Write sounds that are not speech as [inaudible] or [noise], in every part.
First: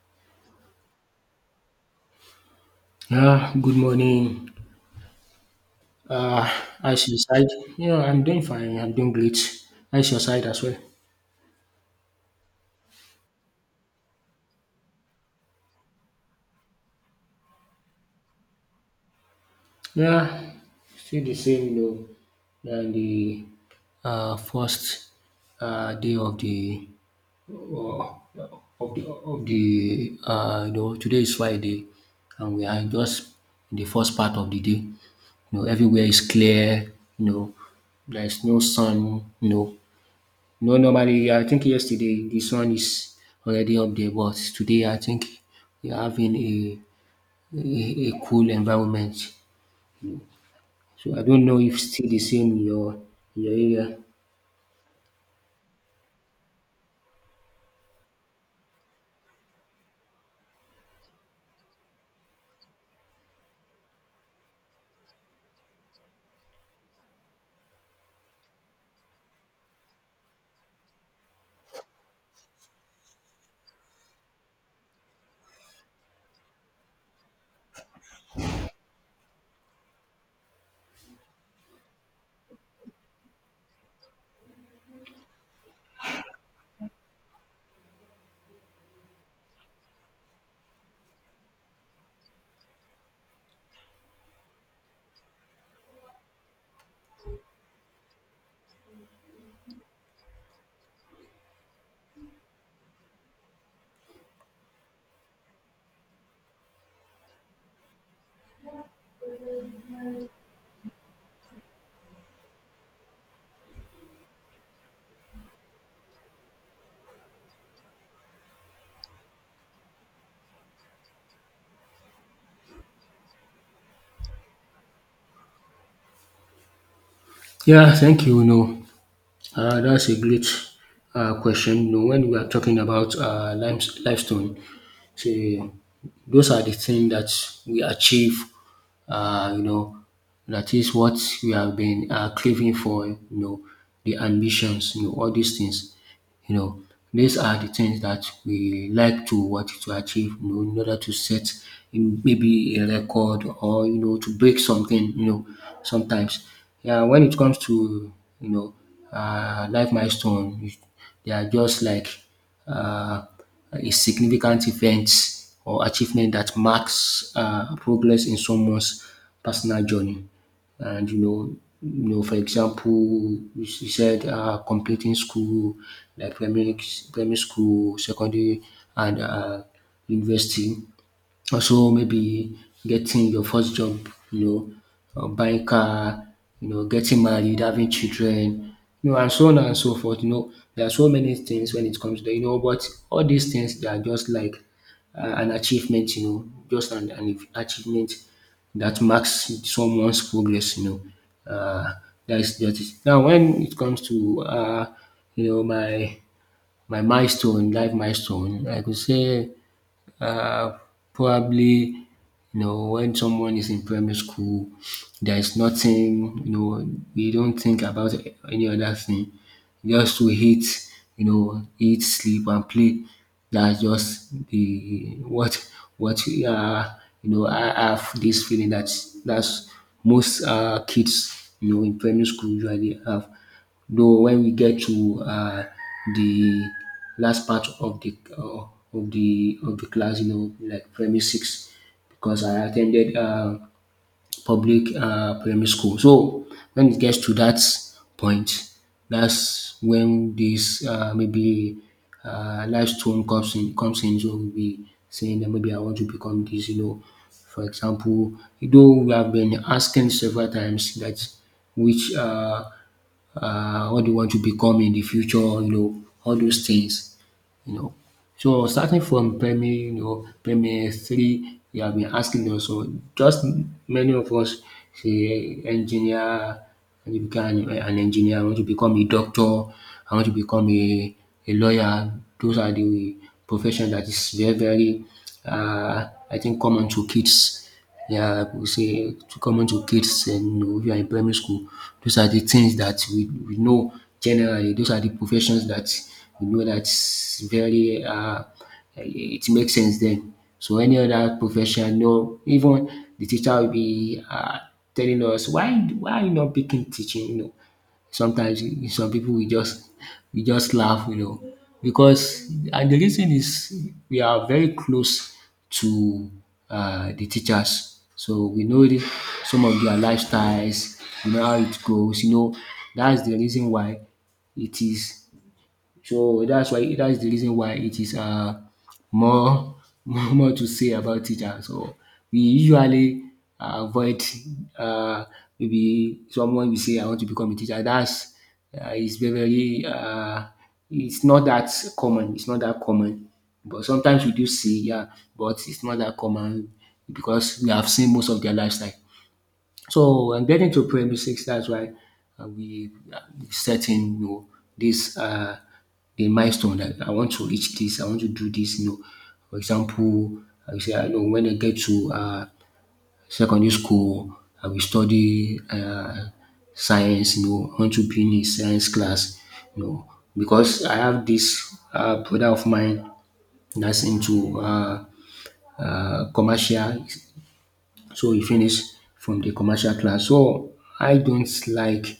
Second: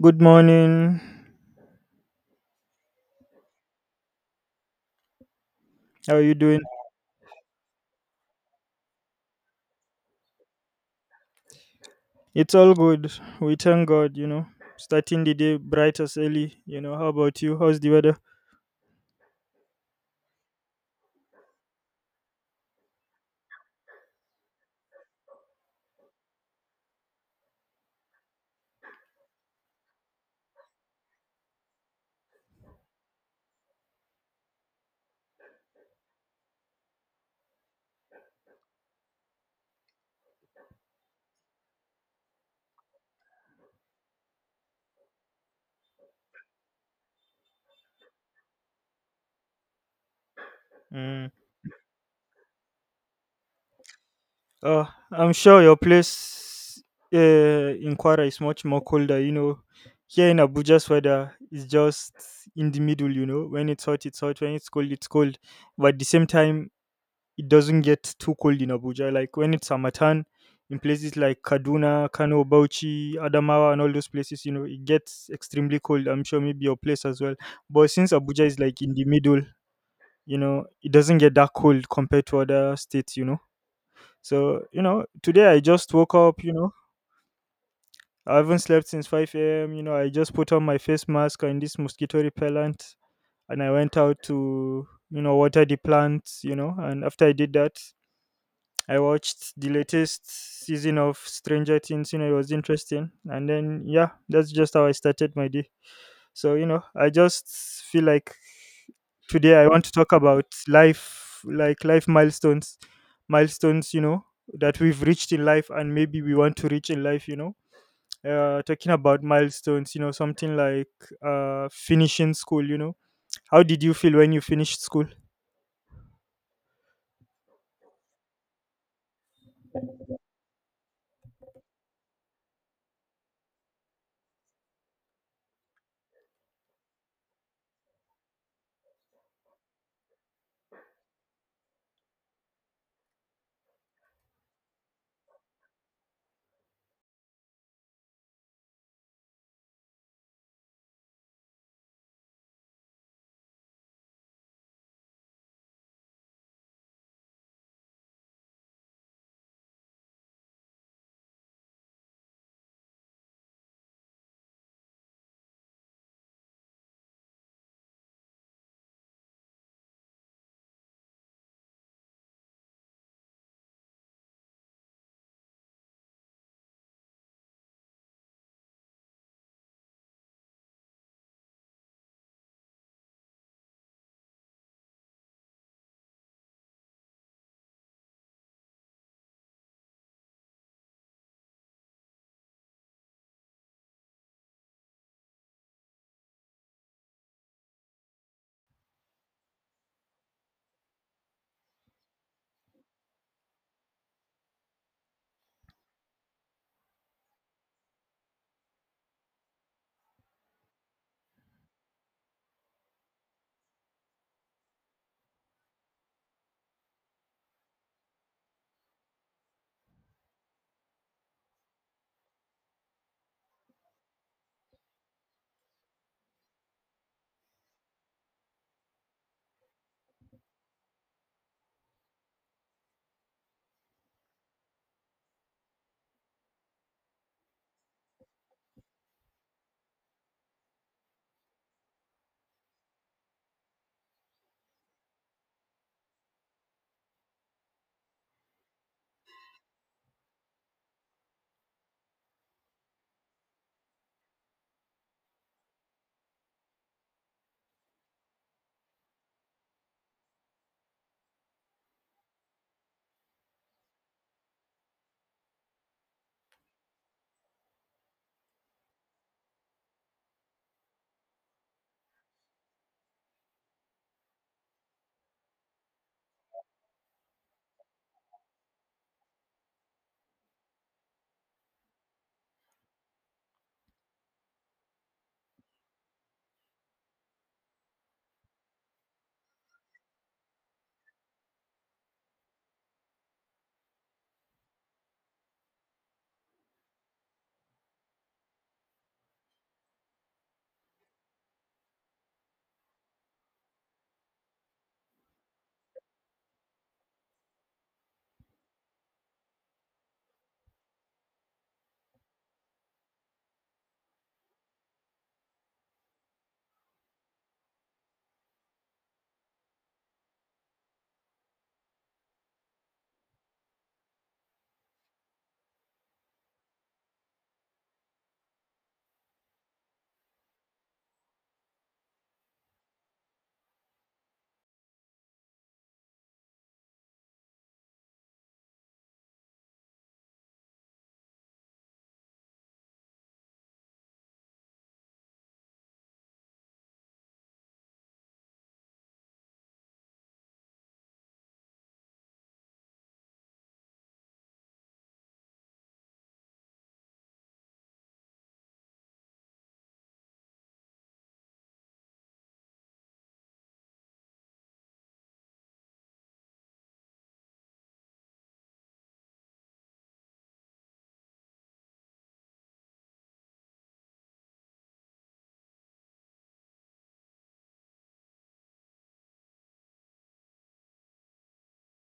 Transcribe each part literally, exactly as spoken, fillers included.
Good morning. Ah, good morning. How are you Uh, doing? how's your side? Yeah, I'm doing fine. I'm doing great. How's your side as well? It's all good. We thank God, you know. Starting the day bright as early, you know. How about you? How's the weather? Yeah, still the same, you know, than the uh, first uh, day of the uh, of the, of the uh, you know, today is Friday, and we are just in the first part of the day. You know, everywhere is clear. You know, there is no sun. You know, No, normally I think yesterday the sun is already up there, but today I think we're having a a, a cool environment. So I Mm. don't know if still the same in your in your area. Oh, I'm sure your place uh, in Kwara is much more colder, you know. Here in Abuja's weather is just in the middle, you know. When it's hot, it's hot. When it's cold, it's cold. But at the same time, it doesn't get too cold in Abuja. Like when it's Hamatan, in places like Kaduna, Kano, Bauchi, Adamawa, and all those places, you know, it gets extremely cold. I'm sure maybe your place as well. But since Abuja is like in the middle, you know, it doesn't get that cold compared to other states, you know. So, you know, today I just woke up, you know, I haven't slept since five a m. You know, I just put on my face mask and this mosquito repellent and I went out to, you know, water the plants, you know, and after I did that, I watched the latest season of Stranger Things, you know, it was interesting. And then, yeah, that's just how I started my day. So, you know, I just feel like today I want to talk about life, like life milestones, milestones, you know, that we've reached in life and maybe we want to reach in life, you know. Uh, talking about milestones, you know, something like uh, finishing school, you know. How did you feel when you finished school? Yeah, thank you. No, uh, that's a great uh, question. You know, when we are talking about uh, limes- limestone, so those are the things that we achieve. Uh, you know, that is what we have been uh, craving for. You know, the ambitions. You know, all these things. You know, these are the things that we like to want to achieve, you know, in order to set in maybe a record, or you know, to break something. You know, sometimes, yeah, when it comes to, you know, uh, life milestone, you- they are just like uh, a significant event or achievement that marks uh, progress in someone's personal journey. And you know, you know, for example, you s- you said uh, completing school, like primary, primary school, secondary, and uh, university. Also maybe getting your first job, you know, or buying car, you know, getting married, having children, you know, and so on and so forth. You know, there are so many things when it comes to that, you know, but all these things they are just like uh, an achievement, you know, just an, an achievement that marks someone's progress, you know. Uh, that is that is now when it comes to uh, you know, my my milestone, life milestone. I could say uh, probably, you know, when someone is in primary school, there is nothing, you know, we don't think about any other thing. Just to eat, you know, eat, sleep and play. That's just the what what we are, you know, I have this feeling that that's most uh, kids, you know, in primary school usually have. Though when we get to uh, the last part of the uh, of the of the class, you know, like primary six, because I attended uh, public um primary school. So when it gets to that point, that's when this um maybe um milestone comes in comes in. So we'll be saying that maybe I want to become this, you know. For example, though we have been asking several times that which um um what do you want to become in the future, you know, all those things, you know. So starting from primary, you know, primary three, we have been asking us. So just many of us say engineer. I want to become an engineer, I want to become a doctor, I want to become a, a lawyer. Those are the profession that is very, very, uh, I think, common to kids. Yeah, I would say to common to kids. And you know, if you are in primary school, those are the things that we, we know generally. Those are the professions that we know that's very, uh, it makes sense then. So any other profession, no, even the teacher will be uh, telling us why why are you not picking teaching? You know, sometimes you- some people we just we just laugh, you know, because, and the reason is we are very close to um the teachers, so we know the, some of their lifestyles, we know how it goes, you know. That is the reason why it is, so that's why that's the reason why it is, um more [laughs] more more to say about teacher. So we usually avoid, um maybe someone we say I want to become a teacher. That's um is very very, um it's not that common, it's not that common. But sometimes we do see, yeah, but it's not that common, because we have seen most of their lifestyle. So when getting to primary six, that's why uh, we uh, we setting, you know, this, uh, the milestone that I want to reach this, I want to do this. You know, for example, I say I know when I get to uh, secondary school, I will study uh, science. You know, I want to be in a science class. You know, because I have this uh, brother of mine that's into uh, uh, commercial, so he finished from the commercial class. So I don't like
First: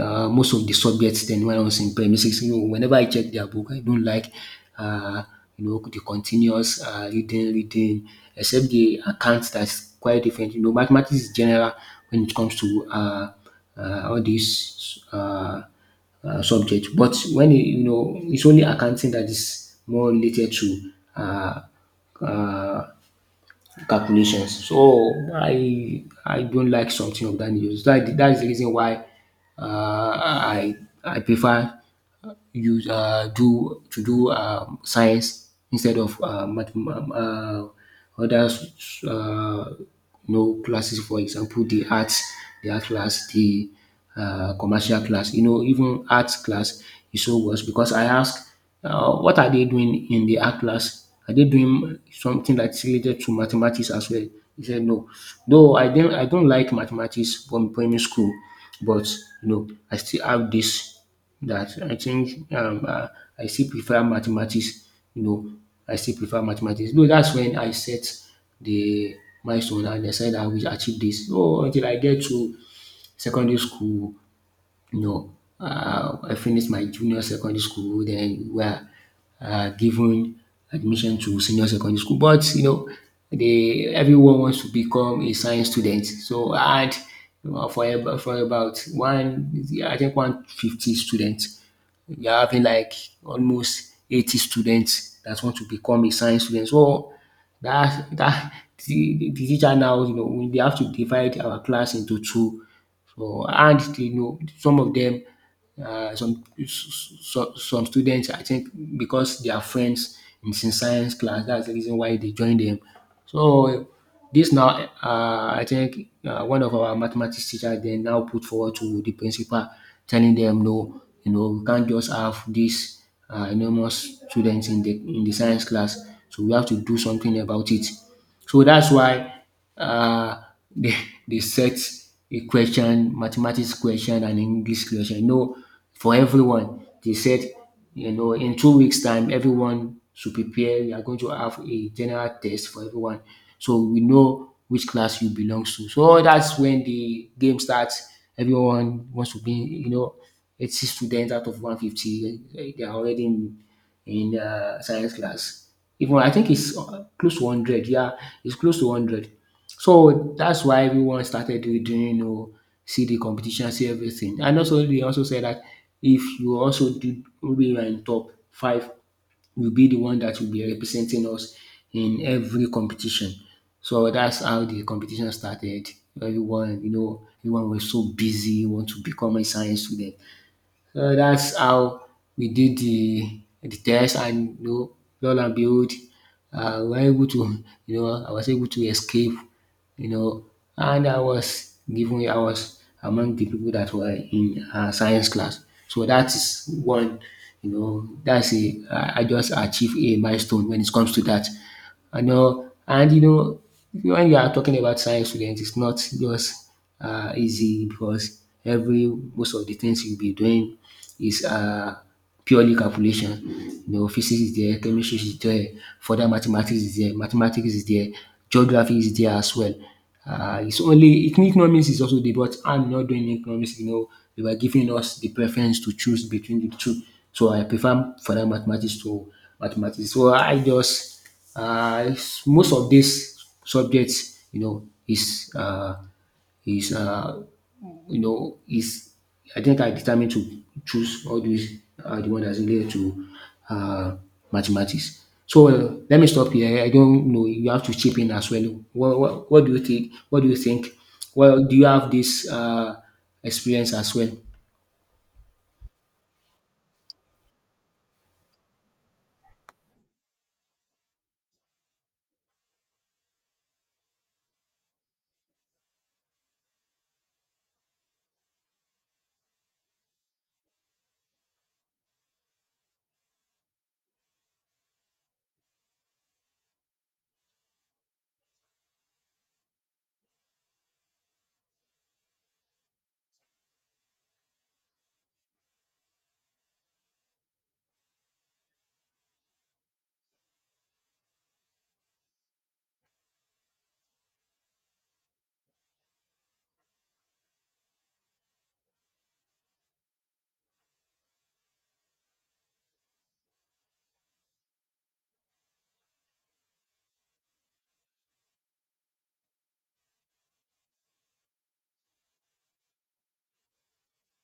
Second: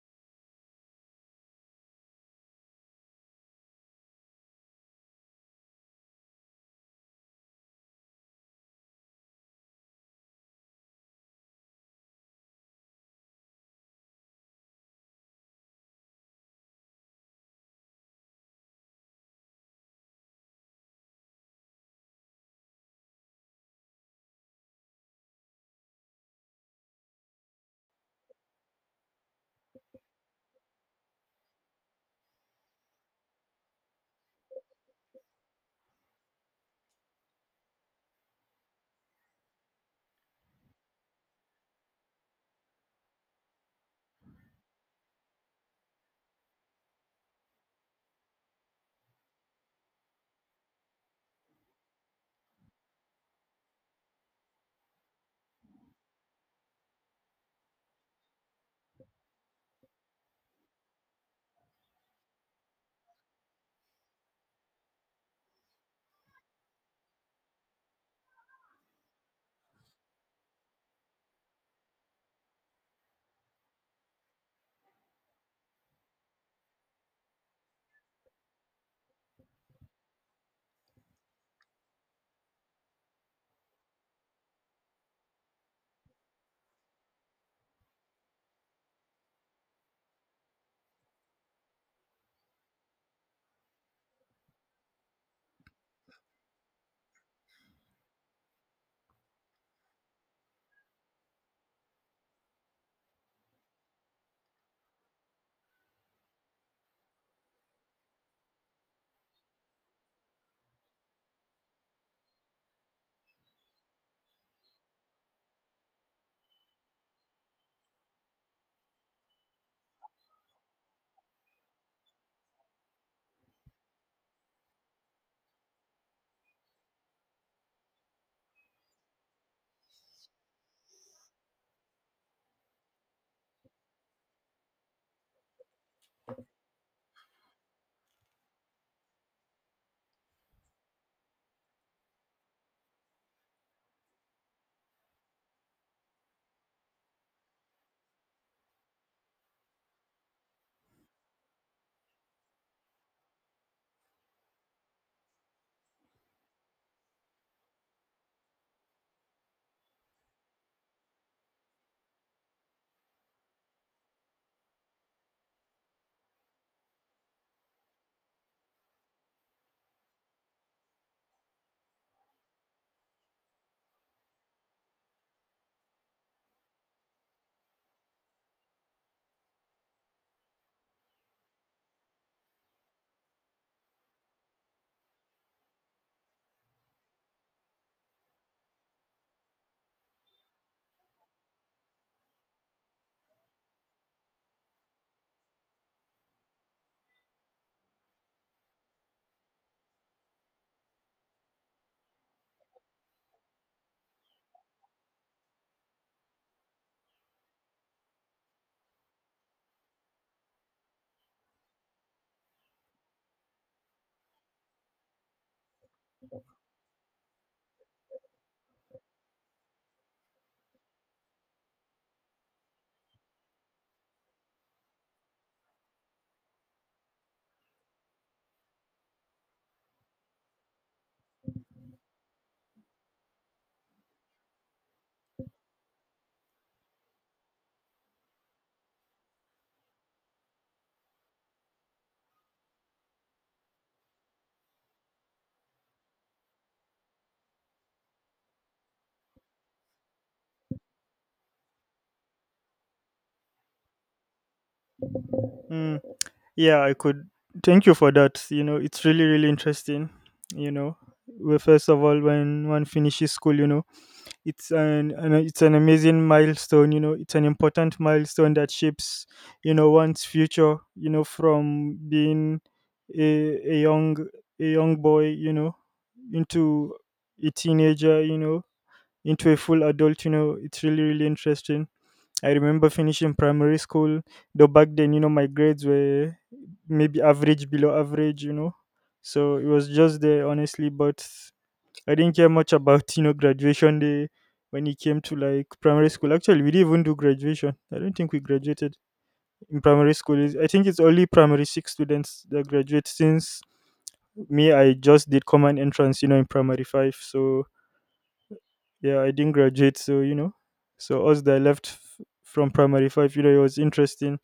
uh, most of the subjects then when I was in primary six. You know, whenever I check their book, I don't like, uh, you know, the continuous uh, reading, reading, except the accounts, that's quite different. You know, mathematics is general when it comes to uh, uh, all these uh, uh, subject. But when you you know, it's only accounting that is more related to uh, uh, calculations. So I I don't like something of that nature. So that that is the reason why uh, I I prefer use uh do to do um science instead of uh math, uh other uh you know, classes, for example, the arts, the art class, the uh commercial class, you know, even arts class is so worse. Because I ask, um what are they doing in the art class? Are they doing something that's related to mathematics as well? He said no. Though I didn't I don't like mathematics from primary school, but, you know, I still have this that I think, um uh, I still prefer mathematics, you know, I still prefer mathematics. No, that's when I set the milestone, and I said I will achieve this. Oh, until I get to secondary school. No, uh, I finished my junior secondary school, then we are uh, given admission to senior secondary school. But you know, they everyone wants to become a science student. So I had, uh, for about, for about one, I think one fifty students. You're having like almost eighty students that want to become a science student. So that that the, the teacher now, you know, we they have to divide our class into two. So and you know, some of them, uh, some some some students, I think because they are friends is in sin- science class, that's the reason why they join them. So this now, uh, I think uh, one of our mathematics teacher then now put forward to the principal, telling them, no, you know, we can't just have this um enormous students in the in the science class, so we have to do something about it. So that's why uh, they [laughs] they set a question, mathematics question and English question. You know, for everyone, they said, you know, in two weeks time everyone should prepare. We are going to have a general test for everyone, so we know which class you belongs to. So that's when the game starts. Everyone wants to be, you know, eighty students out of one hundred fifty, eh, they are already in, uh, science class. Even I think it's uh, close to hundred. Yeah, it's close to hundred. So that's why everyone started doing, doing, you know, see the competition, see everything. And also they also said that if you also do, maybe you are in top five, you'll be the one that will be representing us in every competition. So that's how the competition started. Everyone, you know, everyone was so busy, want to become a science student. So that's how we did the the test, and you know, lo and behold, uh, we were able to, you know, I was able to escape, you know, and I was given, I was among the people that were in, uh, science class. So that is one, you know, that's a, I I just achieved a milestone when it comes to that. And uh, and you know, when you are talking about science students, it's not just uh, easy, because every most of the things you'll be doing is, uh, purely calculation. You know, physics is there, chemistry is there, further mathematics is there, mathematics is there, geography is there as well. Uh, it's only economics is also there, but I'm not doing economics. You know, they were giving us the preference to choose between the two, so I prefer further mathematics to mathematics. So I just, uh, s- most of these subjects, you know, is uh, is uh, you know, is, I think I determined to choose all these uh, the one that's related to uh, mathematics. So uh, let me stop here. I don't know. You have to chip in as well. What, what, what do you think? What do you think? Well, do you have this uh, experience as well? Mm. Yeah, I could. Thank you for that. You know, it's really, really interesting. You know, well, first of all, when one finishes school, you know, it's an, an it's an amazing milestone. You know, it's an important milestone that shapes, you know, one's future. You know, from being a a young a young boy, you know, into a teenager, you know, into a full adult. You know, it's really, really interesting. I remember finishing primary school, though back then, you know, my grades were maybe average, below average, you know. So it was just there, honestly, but I didn't care much about, you know, graduation day when it came to like primary school. Actually, we didn't even do graduation. I don't think we graduated in primary school. Is I think it's only primary six students that graduate. Since me, I just did common entrance, you know, in primary five. So yeah, I didn't graduate. So, you know, so us that left f- from primary five, you know, it was interesting.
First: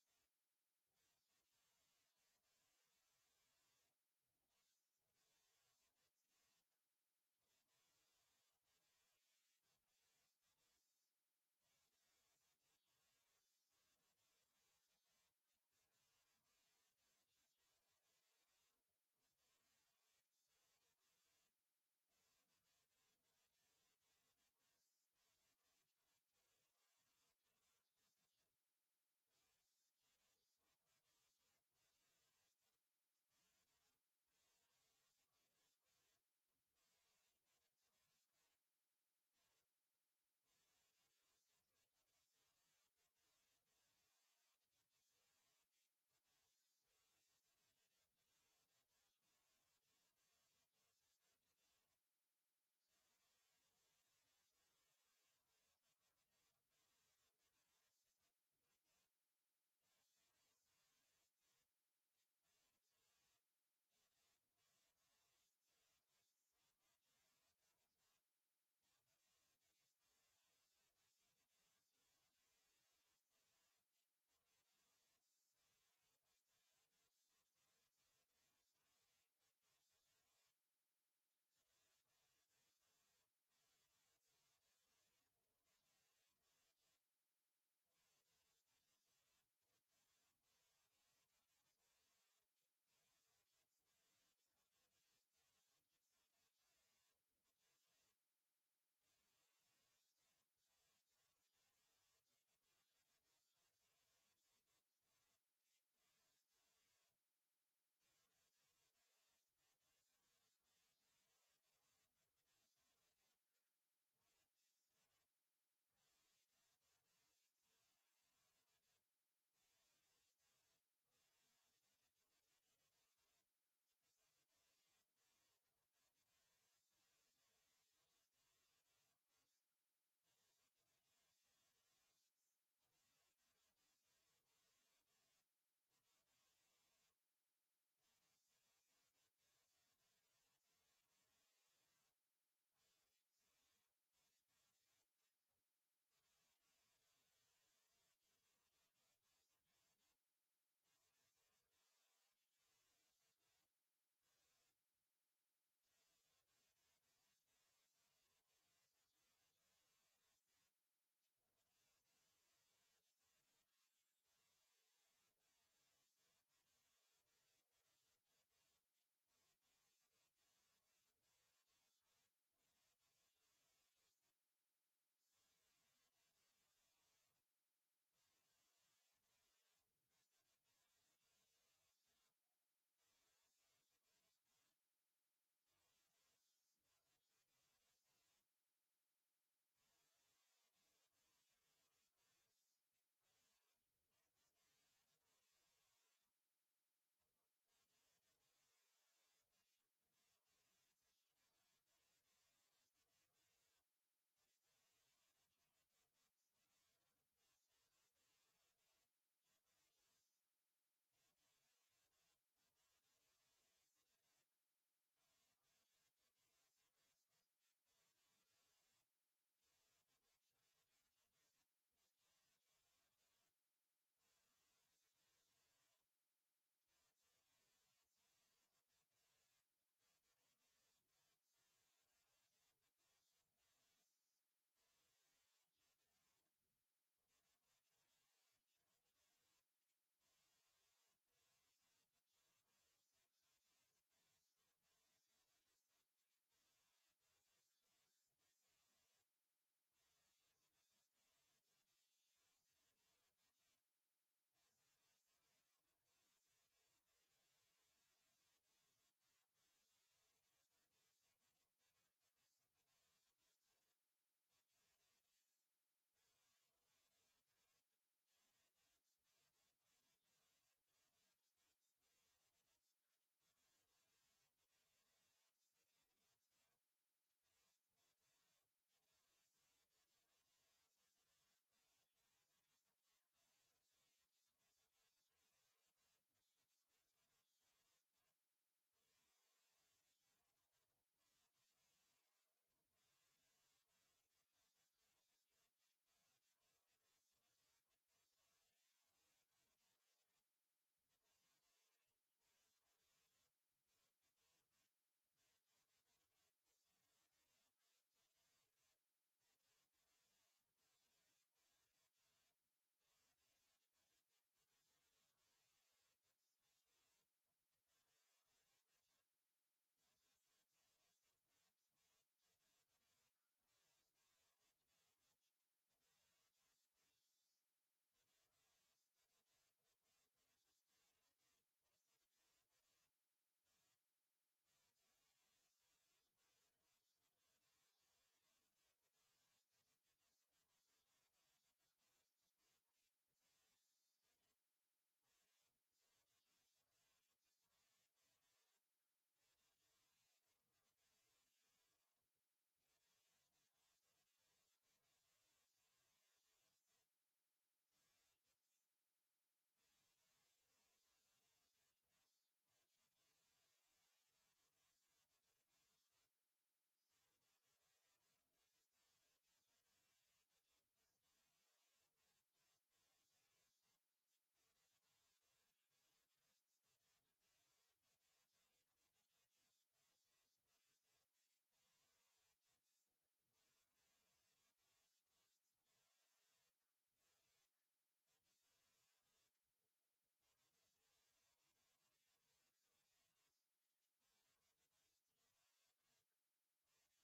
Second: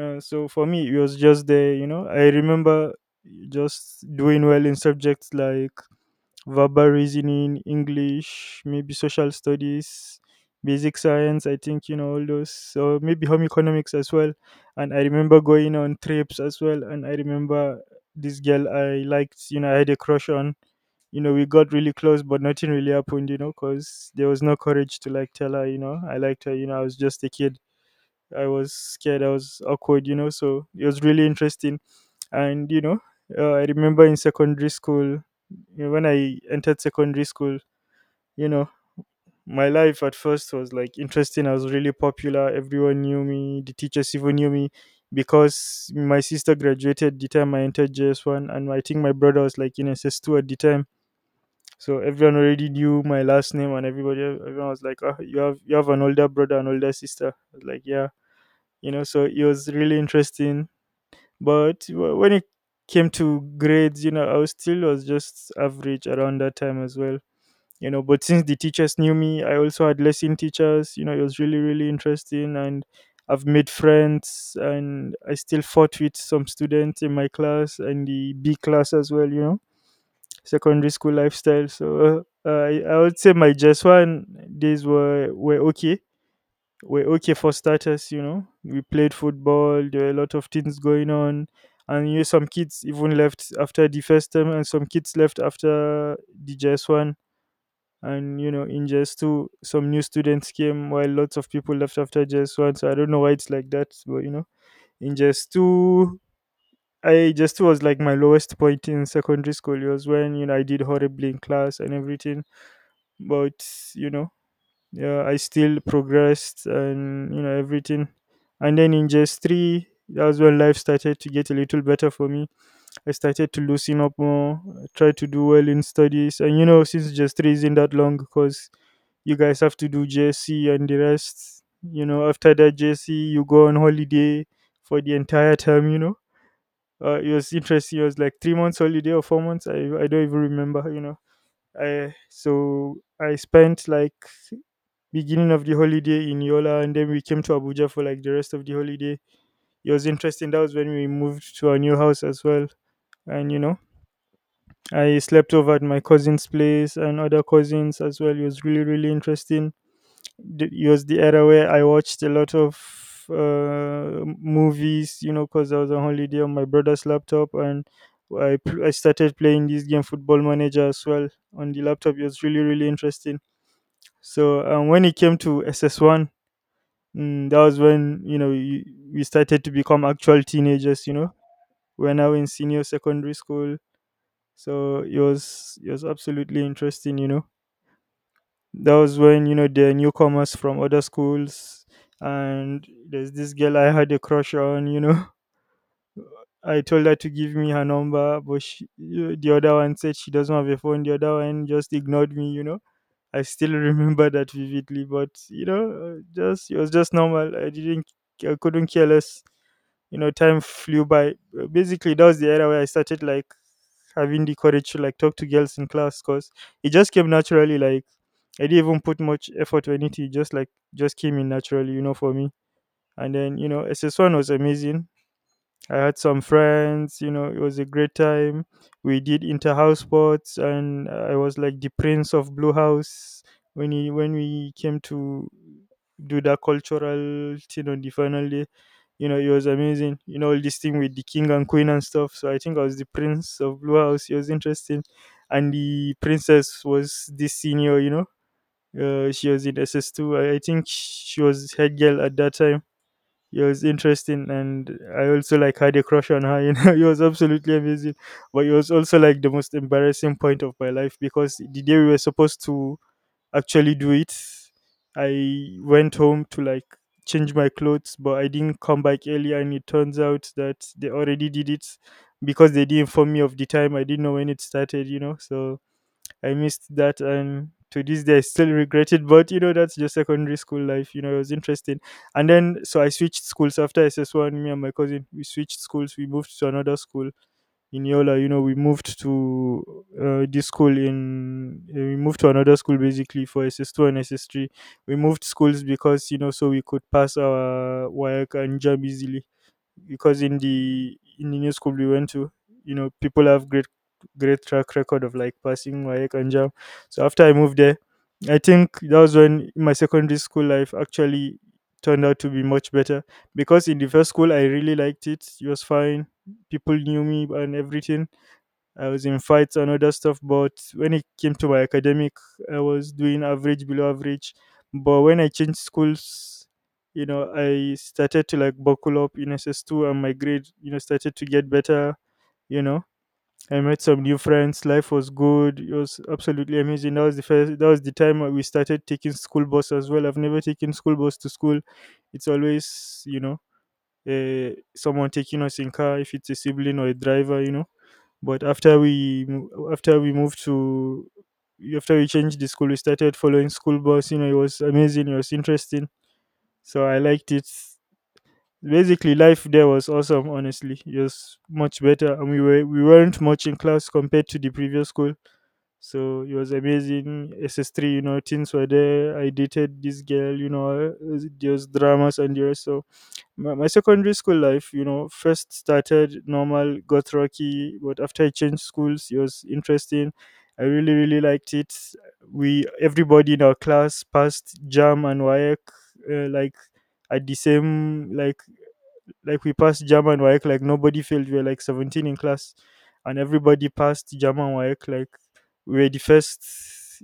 uh, So for me, it was just there, you know. I remember just doing well in subjects like verbal reasoning, English, maybe social studies, basic science, I think, you know, all those, or maybe home economics as well. And I remember going on trips as well. And I remember this girl I liked, you know, I had a crush on. You know, we got really close, but nothing really happened, you know, because there was no courage to like tell her, you know, I liked her, you know, i was just a kid. I was scared. I was awkward, you know. So it was really interesting. And you know, uh, I remember in secondary school, you know, when I entered secondary school, you know, my life at first was like interesting. I was really popular. Everyone knew me. The teachers even knew me because my sister graduated the time I entered J S one, and I think my brother was like in S S two at the time. So everyone already knew my last name, and everybody, everyone was like, "Ah, you have you have an older brother, an older sister." I was like, "Yeah." you know so it was really interesting, but wh- when it came to grades you know I was still was just average around that time as well, you know But since the teachers knew me, I also had lesson teachers, you know It was really, really interesting, and I've made friends, and I still fought with some students in my class and the B class as well you know secondary school lifestyle. So uh, I, I would say my just one days were were okay were okay for starters, you know. We played football, there were a lot of things going on. And you know, some kids even left after the first term, and some kids left after the J S one, and you know in J S two some new students came, while lots of people left after J S one. So I don't know why it's like that, but you know in J S two, I J S two was like my lowest point in secondary school. It was when you know I did horribly in class and everything, but you know, yeah, I still progressed, and you know everything. And then in gs three, that was when life started to get a little better for me. I started to loosen up more, try to do well in studies. And you know, since gs three isn't that long, because you guys have to do J S C and the rest. You know, after that J S C, you go on holiday for the entire term. You know, uh, it was interesting. It was like three months holiday or four months. I I don't even remember. You know, I so I spent like beginning of the holiday in Yola, and then we came to Abuja for like the rest of the holiday. It was interesting. That was when we moved to our new house as well. And you know, I slept over at my cousin's place and other cousins as well. It was really, really interesting. Th- It was the era where I watched a lot of uh, movies, you know, because I was on holiday on my brother's laptop. And I, pl- I started playing this game, Football Manager, as well on the laptop. It was really, really interesting. So um, when it came to S S one, Mm, that was when you know you, we started to become actual teenagers. You know, we're now in senior secondary school, so it was it was absolutely interesting. You know, that was when you know the newcomers from other schools, and there's this girl I had a crush on. You know, [laughs] I told her to give me her number, but she, the other one said she doesn't have a phone. The other one just ignored me. You know, I still remember that vividly, but you know, uh, just it was just normal. I didn't, I couldn't care less. You know, time flew by. Uh, Basically, that was the era where I started like having the courage to like talk to girls in class, cause it just came naturally. Like I didn't even put much effort or anything. It just like just came in naturally, you know, for me. And then you know, S S One was amazing. I had some friends, you know, it was a great time. We did inter-house sports, and I was like the prince of Blue House when he, when we came to do that cultural thing on the final day. You know, it was amazing. You know, all this thing with the king and queen and stuff. So I think I was the prince of Blue House. It was interesting. And the princess was this senior, you know. Uh, she was in S S two. I, I think she was head girl at that time. It was interesting, and I also like had a crush on her, you know. [laughs] It was absolutely amazing, but it was also like the most embarrassing point of my life, because the day we were supposed to actually do it, I went home to like change my clothes, but I didn't come back early, and it turns out that they already did it, because they didn't inform me of the time. I didn't know when it started, you know. So I missed that, and to this day I still regret it. But you know, that's just secondary school life. You know, it was interesting. And then, so I switched schools after S S One. Me and my cousin, we switched schools. We moved to another school in Yola. You know, we moved to uh, this school in uh, we moved to another school basically for S S Two and S S Three. We moved schools because you know, so we could pass our work and job easily, because in the in the new school we went to, you know, people have great great track record of like passing WAEC and JAM. So after I moved there, I think that was when my secondary school life actually turned out to be much better. Because in the first school, I really liked it. It was fine. People knew me and everything. I was in fights and other stuff. But when it came to my academic, I was doing average, below average. But when I changed schools, you know, I started to like buckle up in S S two, and my grade, you know, started to get better. You know, I met some new friends. Life was good. It was absolutely amazing. That was the first, that was the time we started taking school bus as well. I've never taken school bus to school. It's always, you know, uh, someone taking us in car if it's a sibling or a driver. You know but after we mo- after we moved to, after we changed the school, we started following school bus. You know it was amazing, it was interesting, so I liked it. Basically life there was awesome, honestly. It was much better, and we were we weren't much in class compared to the previous school. So it was amazing. S S three, you know, things were there. I dated this girl, you know. Uh, there was dramas and the rest. So my, my secondary school life, you know, first started normal, got rocky, but after I changed schools it was interesting. I really really liked it. We Everybody in our class passed jam and wayek. Uh, like at the same like like We passed German W A E C, like nobody failed. We were like seventeen in class, and everybody passed German W A E C. Like we were the first,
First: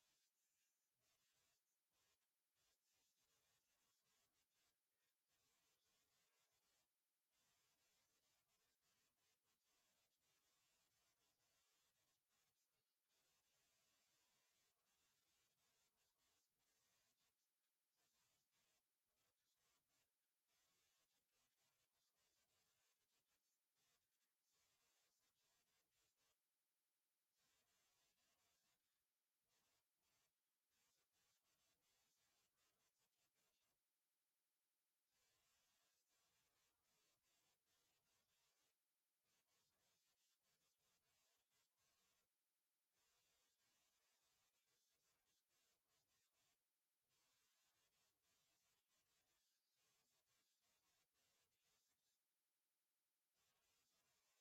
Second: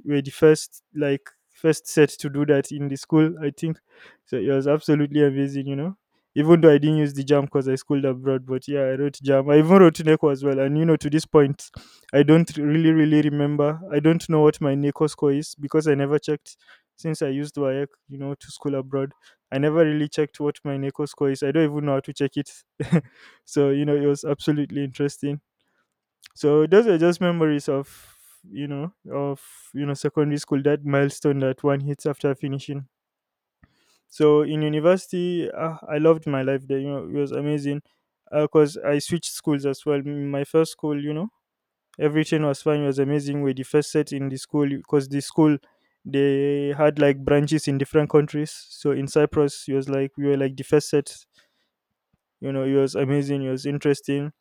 we were the first, like first set to do that in the school, I think so. It was absolutely amazing, you know. Even though I didn't use the jam because I schooled abroad, but yeah, I wrote jam. I even wrote Neko as well. And you know, to this point, I don't really, really remember. I don't know what my Neko score is because I never checked, since I used W A E C, you know, to school abroad. I never really checked what my NECO score is. I don't even know how to check it. [laughs] So, you know, it was absolutely interesting. So those are just memories of, you know, of you know, secondary school, that milestone that one hits after finishing. So in university, uh, I loved my life there, you know, it was amazing, because I switched schools as well. M- My first school, you know, everything was fine, it was amazing. We're the first set in the school because the school, they had like branches in different countries. So in Cyprus, it was like we were like the first set. You know, he was amazing, he was interesting,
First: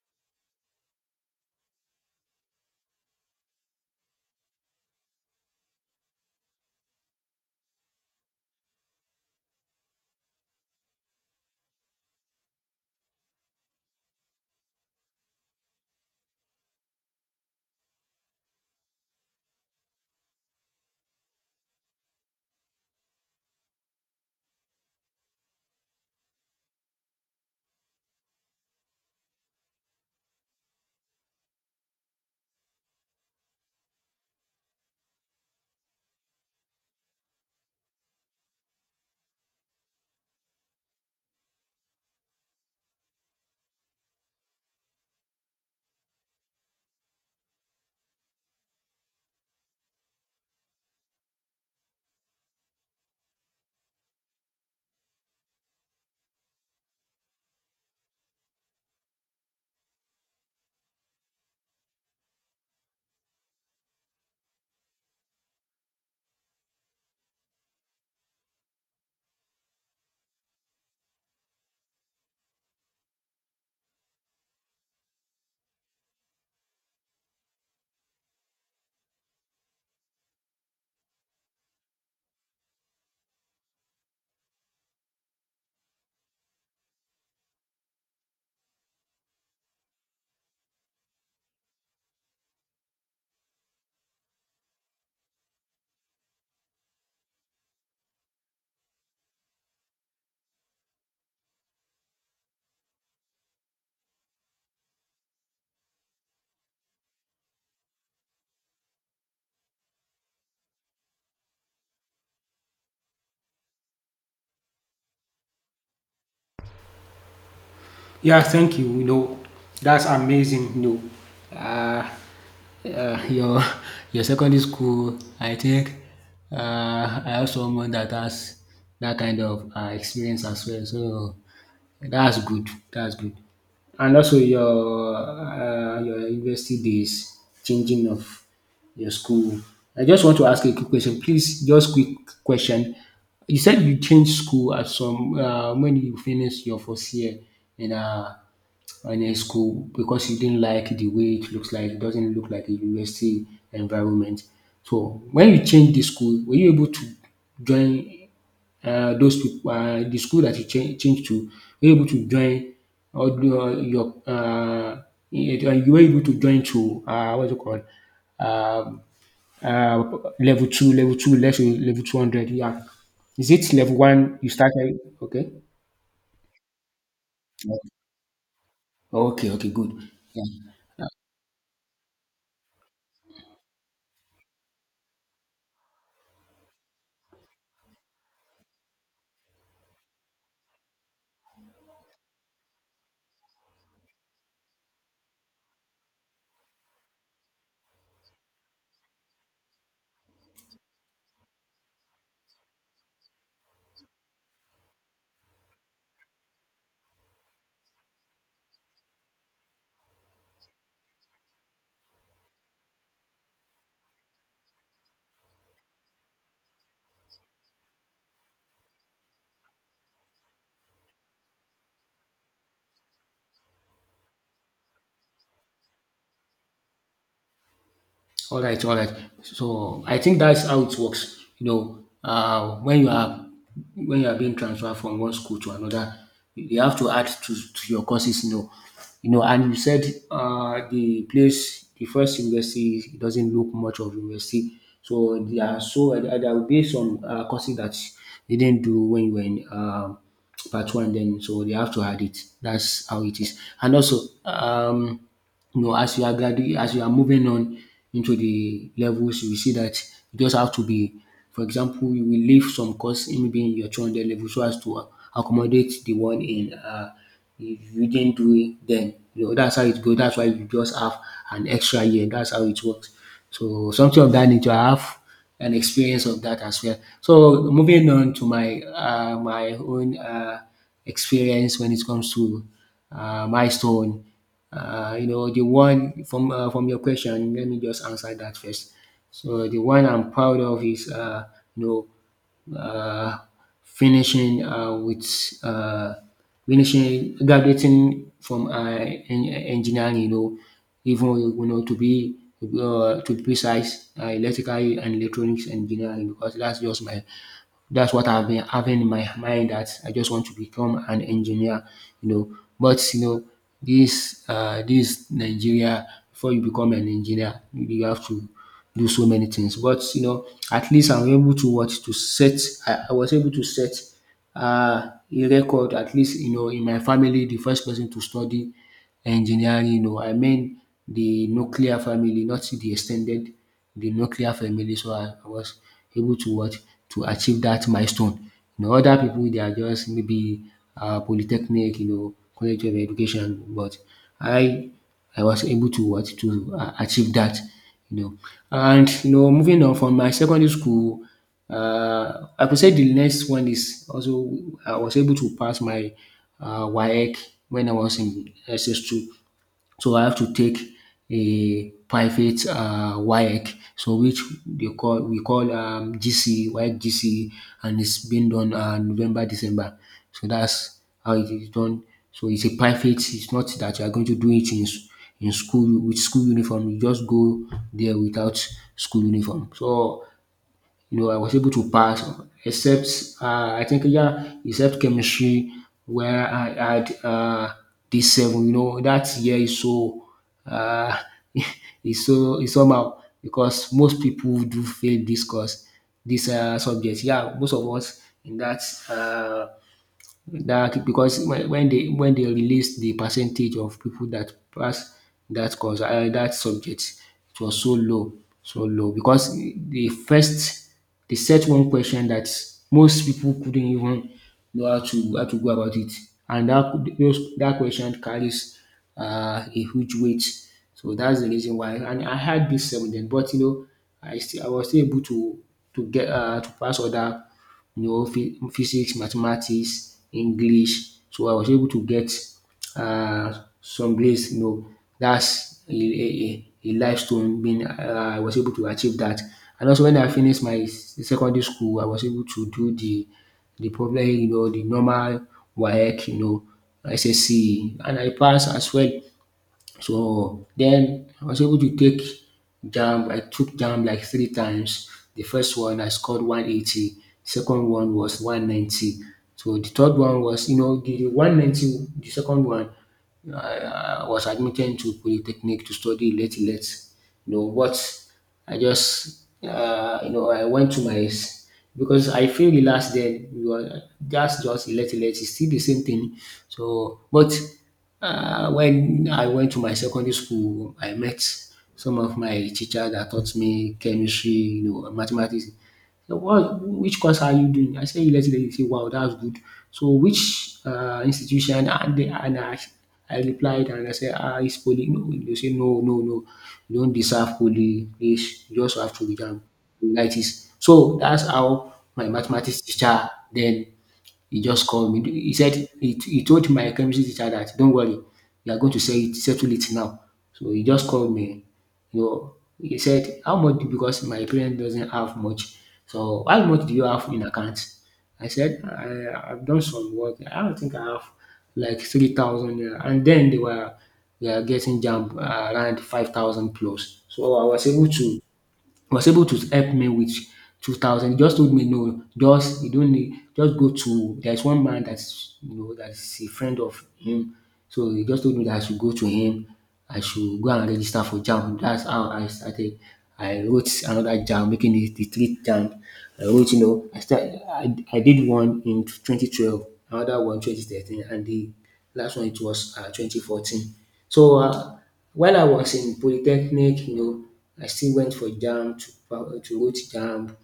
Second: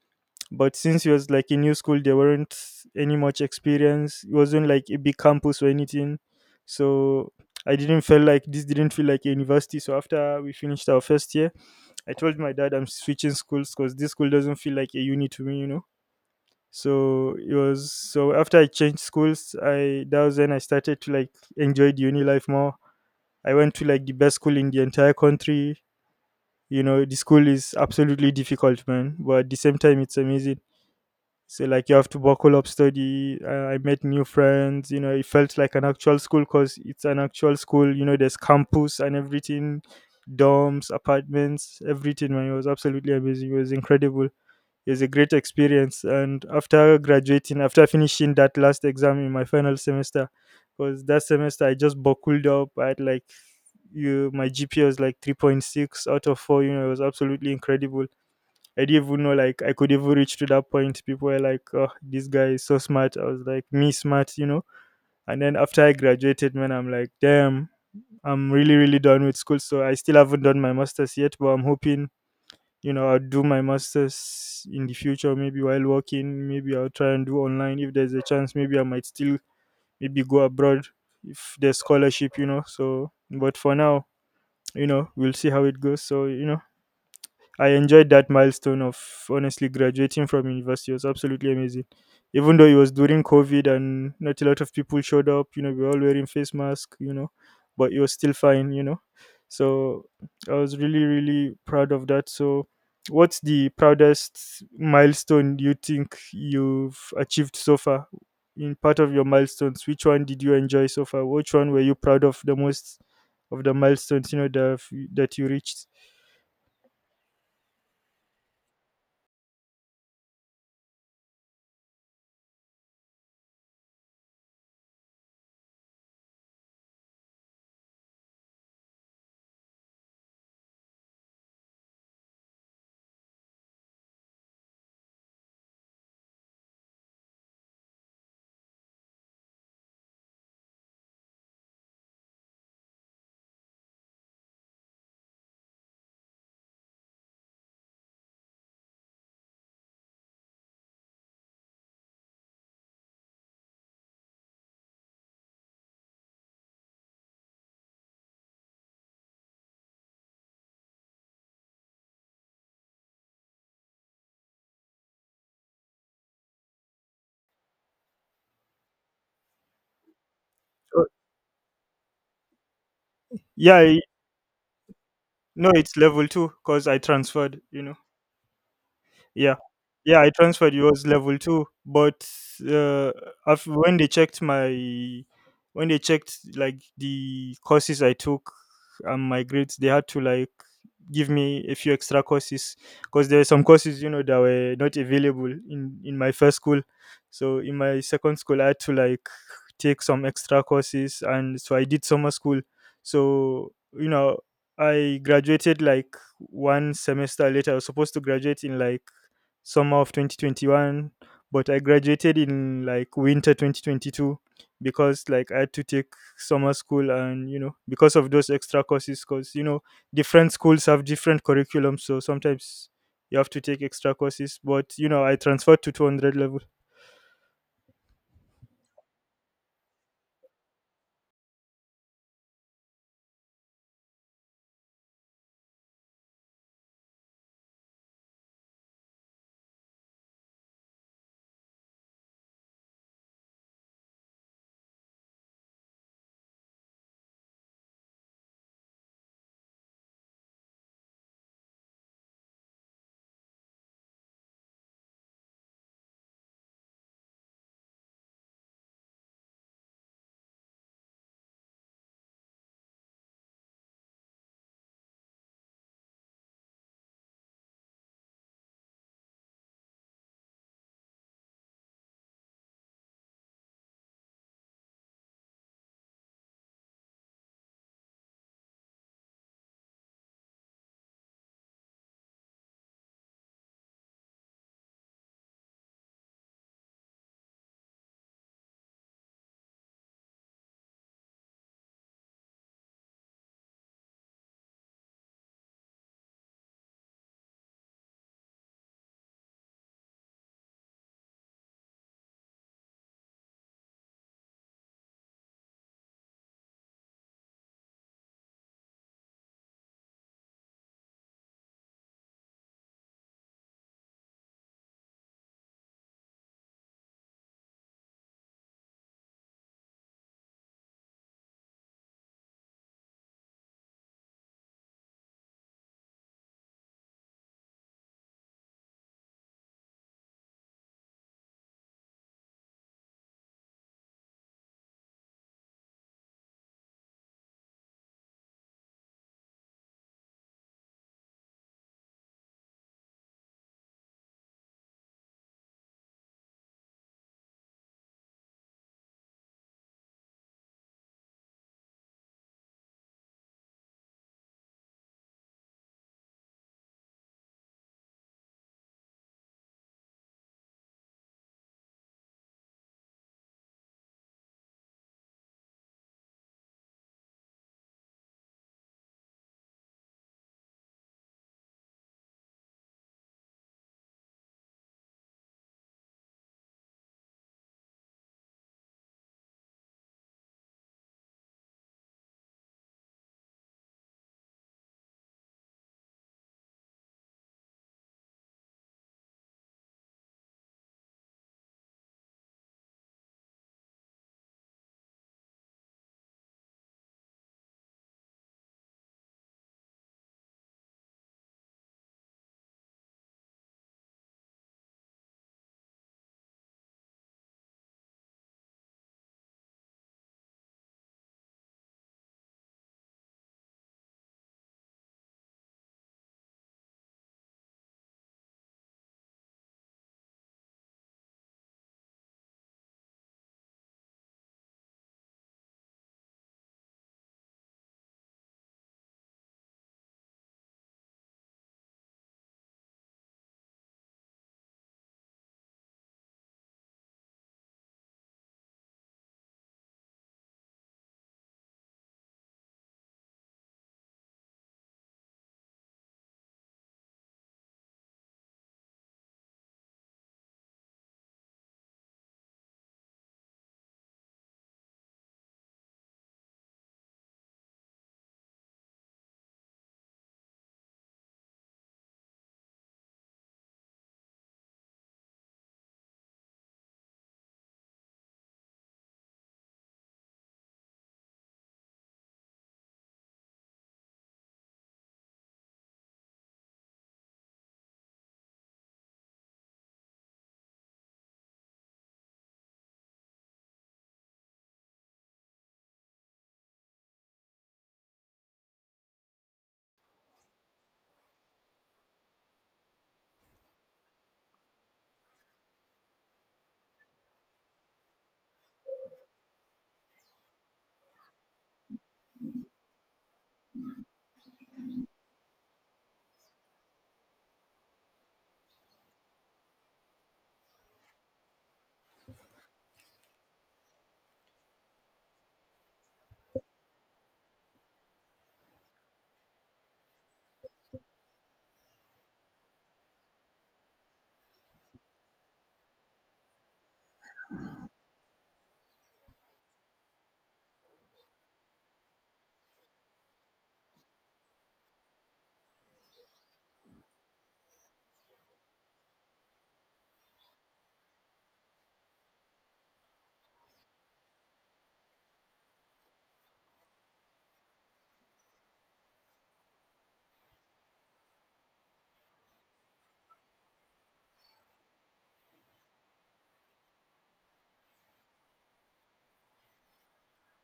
but since he was like in new school, there weren't any much experience. It wasn't like a big campus or anything. So I didn't feel like this didn't feel like a university. So after we finished our first year, I told my dad I'm switching schools because this school doesn't feel like a uni to me, you know. So it was, so after I changed schools, I that was when I started to like enjoy the uni life more. I went to like the best school in the entire country. You know, the school is absolutely difficult, man, but at the same time, it's amazing. So like, you have to buckle up, study. Uh, I met new friends. You know, it felt like an actual school because it's an actual school. You know, there's campus and everything, dorms, apartments, everything, man. It was absolutely amazing, it was incredible, it was a great experience. And after graduating, after finishing that last exam in my final semester, because that semester I just buckled up, I had like, you, my G P A was like three point six out of four. You know, it was absolutely incredible. I didn't even know like I could even reach to that point. People were like, "Oh, this guy is so smart." I was like, "Me, smart," you know. And then after I graduated, man, I'm like, "Damn, I'm really really done with school." So I still haven't done my masters yet, but I'm hoping, you know, I'll do my masters in the future, maybe while working. Maybe I'll try and do online if there's a chance. Maybe I might still maybe go abroad if there's scholarship, you know. So but for now, you know we'll see how it goes. So you know I enjoyed that milestone of, honestly, graduating from university. It was absolutely amazing. Even though it was during COVID and not a lot of people showed up, you know, we were all wearing face masks, you know, but it was still fine, you know. So I was really, really proud of that. So what's the proudest milestone you think you've achieved so far, in part of your milestones? Which one did you enjoy so far? Which one were you proud of the most? Of the milestones, you know, the, f- that you reached. Yeah, thank you. You know, that's amazing. You know, uh, uh, your your secondary school, I think, uh, I have someone that has that kind of uh, experience as well. So that's good. That's good. And also your uh, your university days, changing of your school. I just want to ask you a quick question, please. Just quick question. You said you changed school at some, uh, when you finished your first year in uh, in a school because you didn't like the way it looks like. It doesn't look like a university environment. So when you change the school, were you able to join, Uh, those people. um the school that you change change to, were you able to join all tho your, uh, you you were able to join to, uh, what's it called, um uh, level two So, level two less level two hundred? Yeah. Is it yeah level I, one you started? Okay. no, it's level two because I transferred, you know. Okay, Yeah, okay good. yeah, I transferred. It was Yeah. level two, but uh, af when they checked my, when they checked like the courses I took and my grades, they had to like give me a few extra courses because there were some courses, you know, that were not available in in my first school. So in my second school, I had to like take some extra courses, and so I did summer school. So you know, I graduated like one semester later. I was supposed to graduate in like summer of twenty twenty-one, but I graduated in like winter twenty twenty-two, because like I had to take summer school, and you know, because of those extra courses, because you know, different schools have different curriculums, so sometimes you have to take extra courses. But you know, I transferred to two hundred level. All right, all right. So I think that's how it works. You know, uh, when you are when you are being transferred from one school to another, you have to add, to, to your courses. You know, you know, and you said, uh, the place, the first university it doesn't look much of university. So there are so, uh, there will be some, uh, courses that they didn't do when you were in, uh, part one. Then so they have to add it. That's how it is. And also, um, you know, as you are, gradu as you are moving on into the levels, you will see that you just have to be. For example, you will leave some course in, maybe in your two hundred level so as to accommodate the one in, um if you didn't do it then. You know, that's how it go. That's why you just have an extra year. That's how it works. So something of that nature. I have an experience of that as well. So moving on to my um my own, um experience when it comes to, uh, milestone. Uh, you know, the one from, uh, from your question, let me just answer that first. So the one I'm proud of is, uh, you know uh, finishing, uh, with uh, finishing graduating from, uh, en- engineering. You know, even, you know, to be, uh, to be precise, uh, electrical and electronics engineering, because that's just my that's what I've been having in my mind, that I just want to become an engineer, you know. But you know, this, uh, this Nigeria, before you become an engineer, you you have to do so many things. But you know, at least I'm able to what to set. I, I was able to set, uh, a record. At least you know, in my family, the first person to study engineering. You know, I mean the nuclear family, not the extended, the nuclear family. So I I was able to what? To achieve that milestone. You know, other people they are just maybe, uh, polytechnic, you know, college of education, but I I was able to what? To, uh, achieve that, you know. And you know moving on from my secondary school, uh, I could say the next one is also I was able to pass my, uh, WAEC when I was in S S two, so I have to take a private, uh, WAEC, so which they call we call, um, G C E, WAEC G C E, and it's been done, uh, November, December. So that's how it is done. So it's a private. It's not that you are going to do it in, s- in school with school uniform. You just go there without school uniform. So you know, I was able to pass, except, uh, I think yeah, except chemistry, where I had, uh, D seven. You know, that year is so, uh, [laughs] it's so it's somehow, because most people do fail this course, this, uh, subject. Yeah, most of us in that, uh, that because, when when they when they released the percentage of people that pass that course, um that subject, it was so low, so low, because the first they set one question that most people couldn't even know how to how to go about it, and that could- those that question carries, uh, a huge weight. So that's the reason why. And I had this seven then, but you know, I still I was still able to, to get, uh, to pass other, you know, phy- physics, mathematics, English. So I was able to get, um some grades, you know. That's a a a a milestone, being, uh, I was able to achieve that. And also when I finish my, s- secondary school, I was able to do the the problem, you know, the normal WAEC, you know, S S C E, and I pass as well. So then I was able to take jump. I took jump like three times. The first one I scored one eighty. Second one was one ninety. So the third one was, you know, the one ninety, the second one, you know, I, I was admitted to polytechnic to study late, late. You know, but I just, uh, you know, I went to my, s- because I failed the last then. You are just, just late, late. It's still the same thing. So, but, uh, when I went to my secondary school, I met some of my teacher that taught me chemistry, you know, mathematics. So what which course are you doing? I say university. He say wow, that's good. So which, um institution? And they, and I I replied, and I say ah, it's poly. No. They say no, no, no, you don't deserve poly, please, you just have to read am. So that's how my mathematics teacher then, he just called me. He said, he he told my chemistry teacher that don't worry, we are going to, se- settle it now. So he just called me. You know, he said, how much? Because my parents doesn't have much. So how much do you have in account? I said, I, I've done some work. I don't think I have like three thousand. And then they were they are getting jump around five thousand plus. So I was able to, was able to help me with two thousand. He just told me no, just you don't need, just go to, there's one man that's, you know, that's a friend of him. So he just told me that I should go to him. I should go and register for JAMB. That's how I started. I wrote another JAMB, making it the three JAMB. I wrote, you know, I started, I, I did one in twenty twelve, another one twenty thirteen, and the last one it was, uh twenty fourteen. So, uh, while I was in polytechnic, you know, I still went for JAMB to, pa- to wrote JAMB.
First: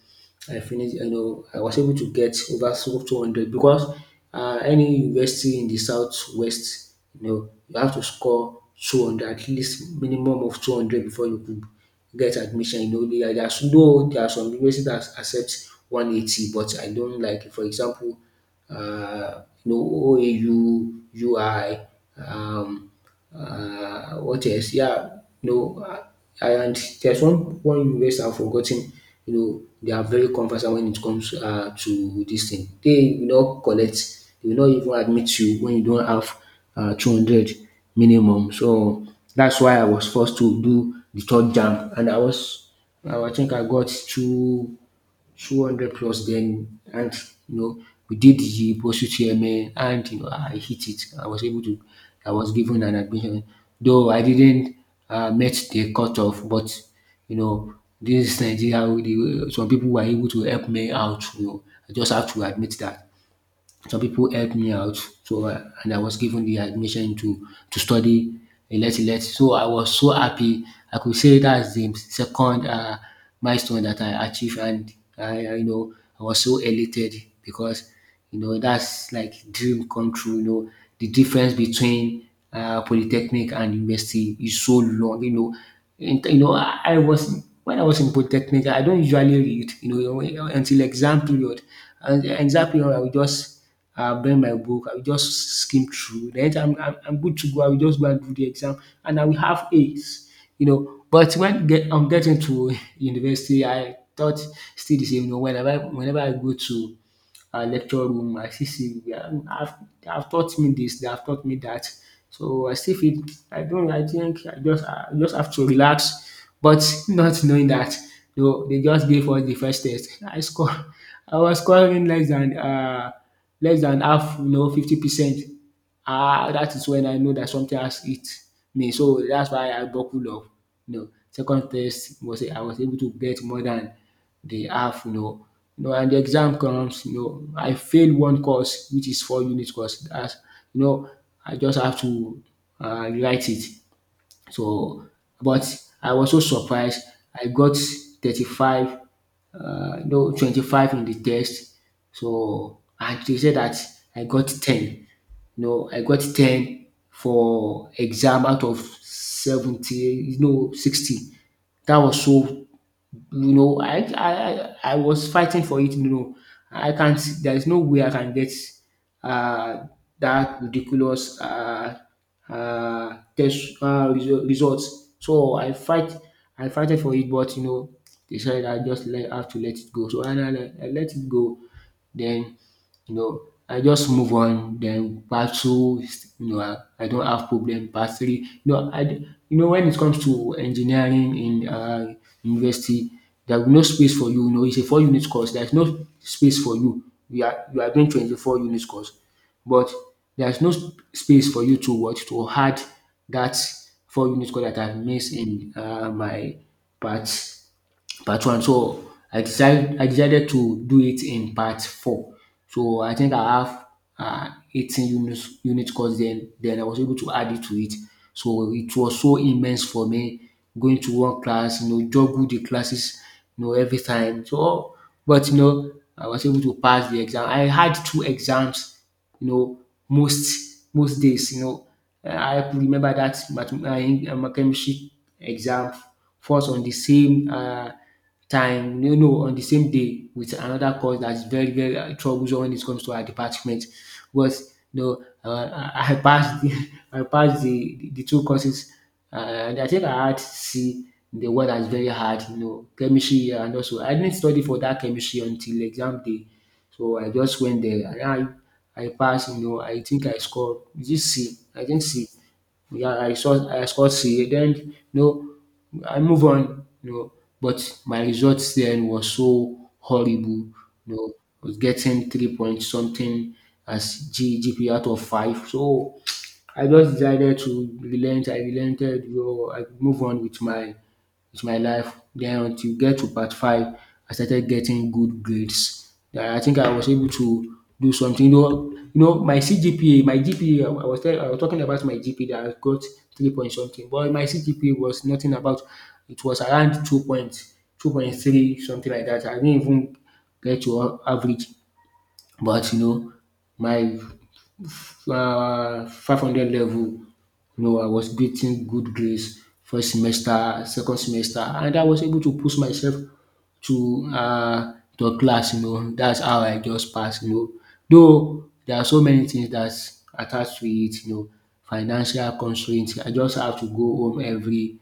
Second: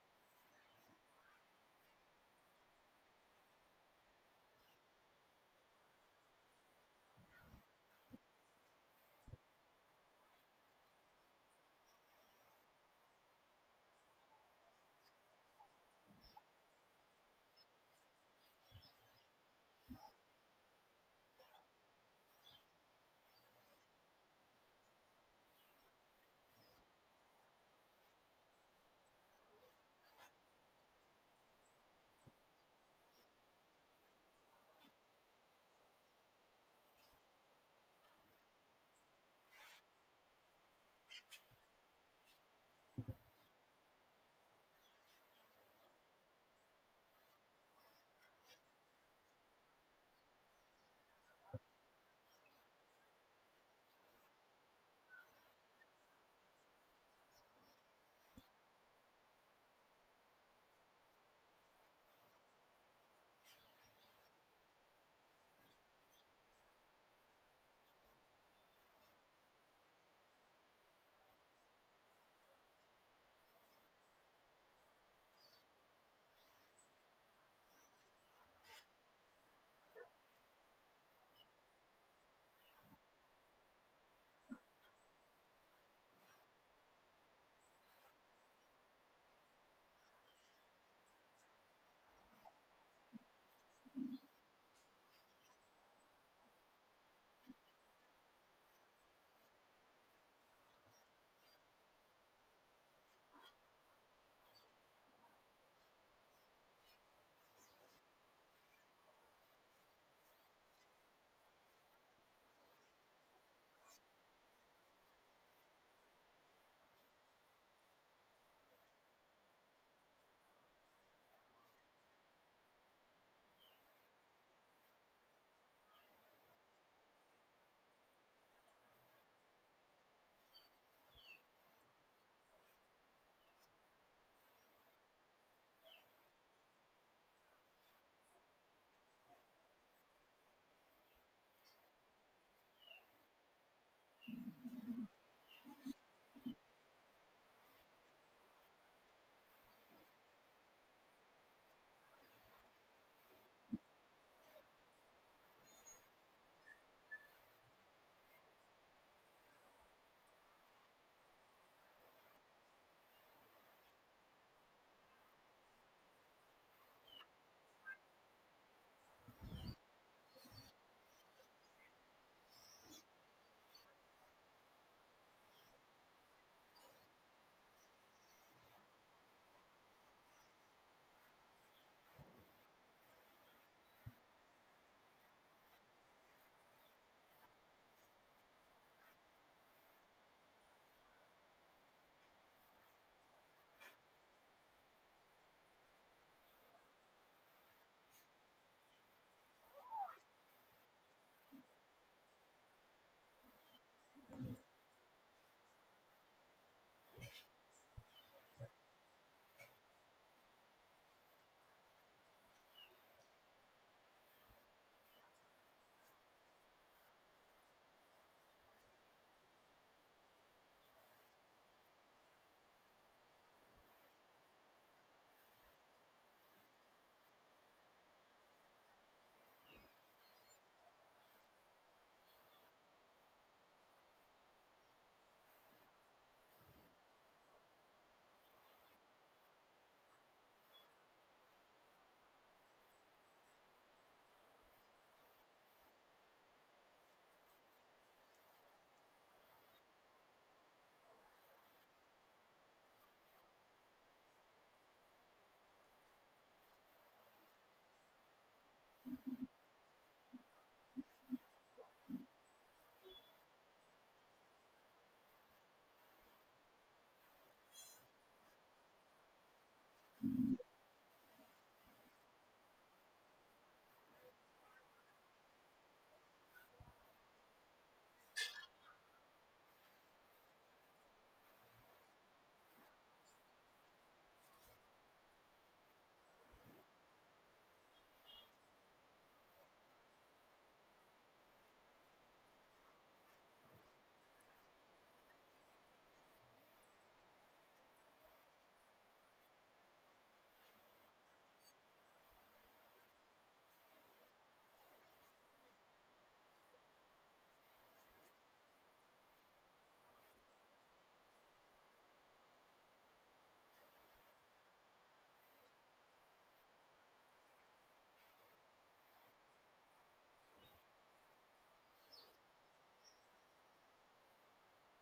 I finished, you know, I was able to get over so two hundred, because, uh, any university in the southwest, you know, you have to score two hundred, at least minimum of two hundred before you could get admission. You know, there are, there's- though there are some universities that accept one eighty, but I don't like it. For example, uh, you know, O A U, um, uh, what else? Yeah, no. uh, and there's one one university I've forgotten. You know, they are very conversant when it comes, uh, to this thing. They will not collect, they will not even admit you when you don't have, uh, two hundred minimum. So that's why I was forced to do the third jam, and, I was, I think I got two 200 plus then, and you know we did the post chairman, and you know I hit it. I was able to I was given an admission, though I didn't, uh, met the cutoff, but you know this Nigeria we dey, some people were able to help me out, you know, I just have to admit that some people helped me out. So I- and I was given the admission to, to study, elect elect. So I was so happy. I could say that's the second, um milestone that I achieved. And I I, you know, I was so elated, because you know that's like dream come true. You know the difference between, um polytechnic and university is so long. You know in, you know, I, I was, when I was in polytechnic I don't usually read, you know, until exam period. And the exam period I will just I'll bring my book, I will just skim through. Then I'm I'm I'm good to go. I will just go and do the exam, and I will have A's, you know. But when, get I'm getting to [laughs] university, I thought still the same. You know, whenever whenever I go to, uh, lecture room. I still see, they have, have they have taught me this, they have taught me that. So I still feel I don't. I think I just I just have to relax, but not knowing that no, they just gave us the first test. I score. I was scoring less than uh less than half, you know, fifty percent. Ah, that is when I know that something has hit me. So that's why I buckle up. You know, second test was I was able to get more than they have, no, know. You know, and the exam comes, you know, I failed one course, which is four unit course. That's, you know, I just have to uh, write it. So, but I was so surprised. I got thirty-five, uh, no, twenty-five in the test. So, and they said that I got ten. No, I got ten for exam out of seventy, no, sixty. That was so you know, I I I I was fighting for it. You know, I can't. There is no way I can get uh, that ridiculous uh, uh, test uh, result, results. So I fight. I fighted for it, but you know, they said I just let, have to let it go. So and I, I let it go. Then you know, I just move on. Then part two, is, you know, I, I don't have problem. Part three, you know, I, d- you know, when it comes to engineering in uh, university, there's no space for you. You know, it's a four unit course. There's no space for you. You are you are doing twenty-four unit course, but there's no sp- space for you to what to add that four unit course that I missed in uh, my part part one. So I decided I decided to do it in part four. So I think I have uh, eighteen units unit course then then I was able to add it to it. So it was so immense for me going to one class, you know, juggle the classes, you know, every time. So but you know, I was able to pass the exam. I had two exams you know, most most days, you know. Uh, I remember that math- uh, my chemistry exam falls on the same uh, time, you know, on the same day with another course that's very, very uh, troublesome when it comes to our department. But, you know, uh, I I passed the, [laughs] I passed the, the, the two courses, uh, and I think I had C in the one that's very hard, you know, chemistry and also I didn't study for that chemistry until exam day. So I just went there and I I passed, you know, I think I scored is it C? I think C. Yeah, I saw I scored C then you know I move on, you know, but my results then was so horrible, you know, I was getting three point something as G G P out of five. So I just decided to relent, I relented, you know, I move on with my with my life. Then until get to part five, I started getting good grades. Then I think I was able to do something. You know, you know my C G P A, my G P A, I was tell, I was talking about my G P A that I got three point something, but my C G P A was nothing about. It was around two point two point three something like that. I didn't even get to a- average, but you know my um five hundred level No, I was getting good grades first semester, second semester, and I was able to push myself to um to class, you know. That's how I just pass, you know. Though there are so many things that's attached to it, you know, financial constraint. I just have to go home every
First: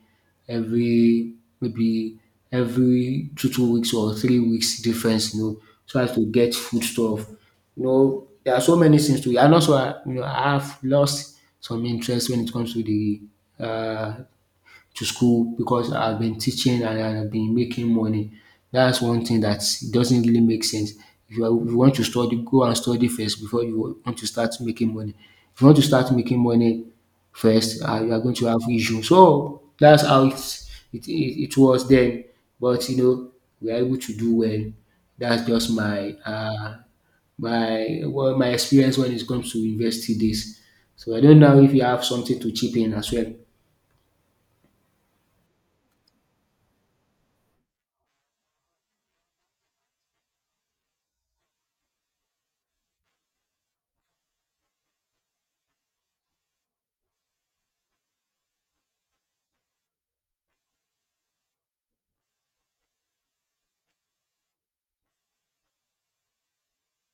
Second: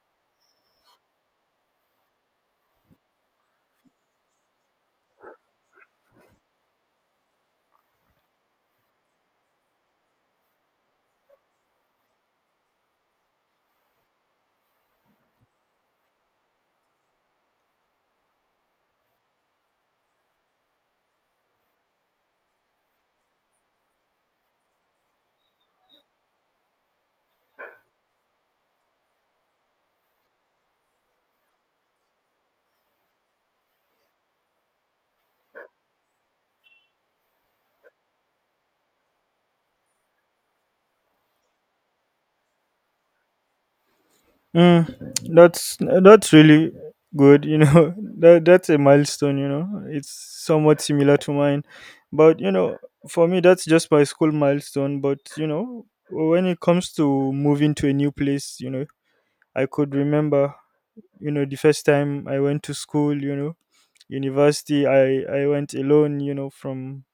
every maybe every two two weeks or three weeks difference, you know, so as to get foodstuff. You know, there are so many things to it and also I you know, I have lost some interest when it comes to the uh, to school because I've been teaching and I've been making money. That's one thing that doesn't really make sense. If you, are, if you want to study, go and study first before you want to start making money. If you want to start making money first, uh, you are going to have issues. So that's how it, it, it, it was then. But you know, we are able to do well. That's just my uh, by well my experience when it comes to university days. So I don't know if you have something to chip in as well. Mm, that's that's really good. You know, [laughs] that that's a milestone. You know, it's somewhat similar to mine, but you know, for me, that's just my school milestone. But you know, when it comes to moving to a new place, you know, I could remember, you know, the first time I went to school, you know, university. I I went alone, you know. From,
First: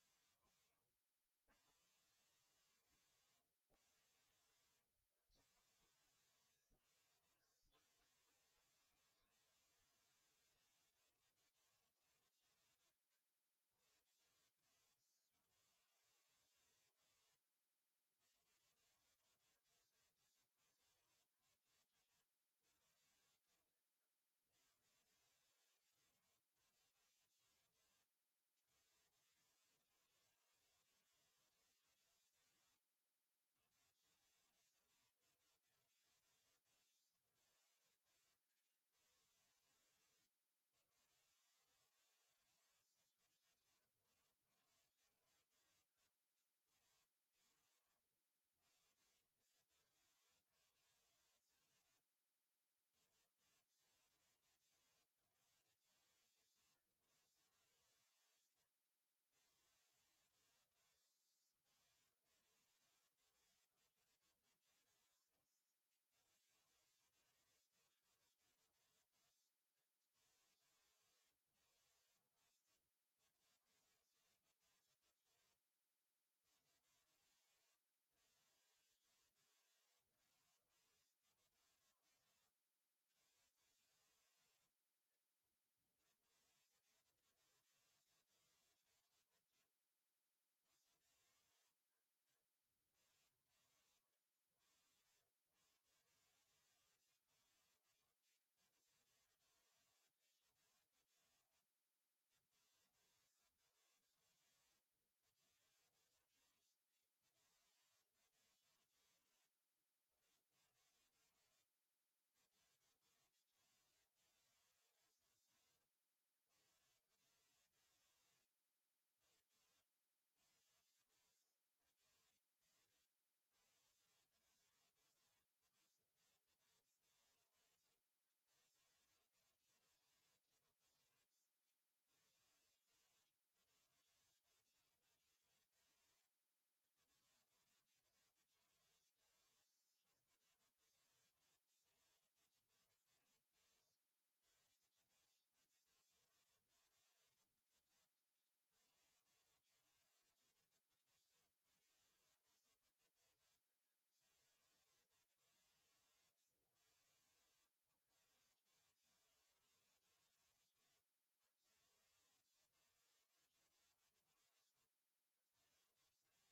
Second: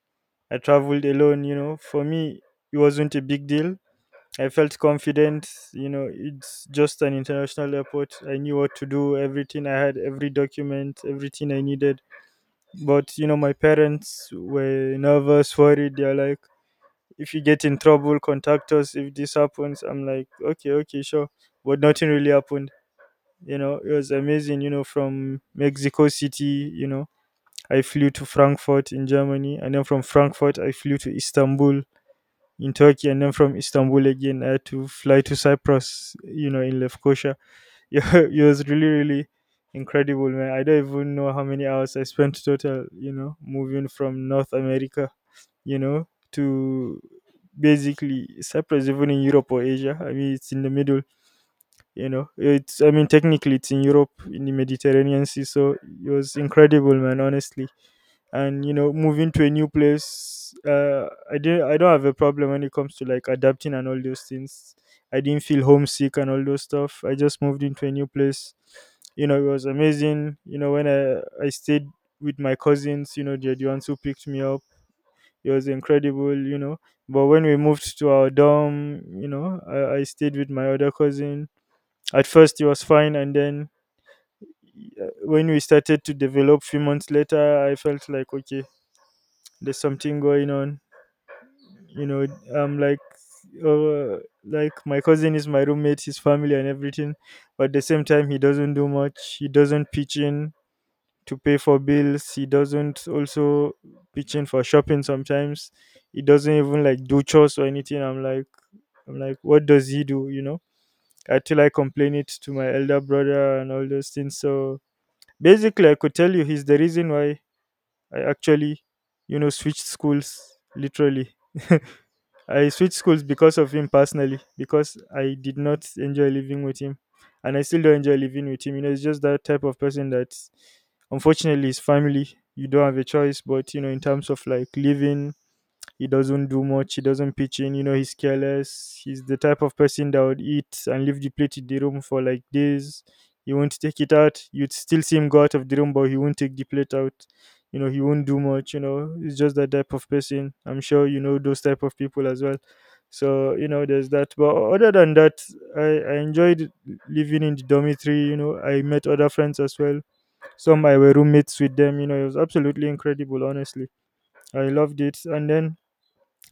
I traveled alone, you know. For me, it wasn't a big deal, I felt confident. You know, it's just an international airport. I knew what to do, everything. I had every document, everything I needed. But you know, my parents were nervous, worried. They're like, if you get in trouble, contact us. If this happens, I'm like, okay, okay, sure. But nothing really happened. You know, it was amazing. You know, from Mexico City, you know, I flew to Frankfurt in Germany. And then from Frankfurt, I flew to Istanbul in Turkey, and then from Istanbul again, I had to fly to Cyprus, you know, in Lefkoşa. [laughs] Yeah, it was really, really incredible, man. I don't even know how many hours I spent total, you know, moving from North America, you know, to basically Cyprus. Even in Europe or Asia, I mean, it's in the middle, you know. It's, I mean, technically, it's in Europe, in the Mediterranean Sea, so it was incredible, man, honestly. And you know, moving to a new place, uh i did I don't have a problem when it comes to like adapting and all those things. I didn't feel homesick and all those stuff. I just moved into a new place, you know. It was amazing. You know, when i I stayed with my cousins, you know, they're the ones who picked me up. It was incredible, you know. But when we moved to our dorm, you know, i, I stayed with my other cousin. At first it was fine, and then uh, when we started to develop few months later, I felt like, okay, there's something going on, you know. I'm like, uh, like my cousin is my roommate, his family and everything, but at the same time he doesn't do much, he doesn't pitch in to pay for bills, he doesn't also pitch in for shopping sometimes, he doesn't even like do chores or anything. I'm like, i'm like what does he do, you know? Until I complain it to my elder brother and all those things. So basically, I could tell you he's the reason why I actually, you know, switched schools. Literally, I switched schools because of him personally, because I did not enjoy living with him. And I still don't enjoy living with him. You know, it's just that type of person that, unfortunately, is family, you don't have a choice. But you know, in terms of like living, he doesn't do much, he doesn't pitch in. You know, he's careless. He's the type of person that would eat and leave the plate in the room for like days. He won't take it out. You'd still see him go out of the room, but he won't take the plate out. You know, he won't do much. You know, he's just that type of person. I'm sure you know those type of people as well. So you know, there's that. But other than that, I, I enjoyed living in the dormitory. You know, I met other friends as well. Some I were roommates with them. You know, it was absolutely incredible. Honestly, I loved it. And then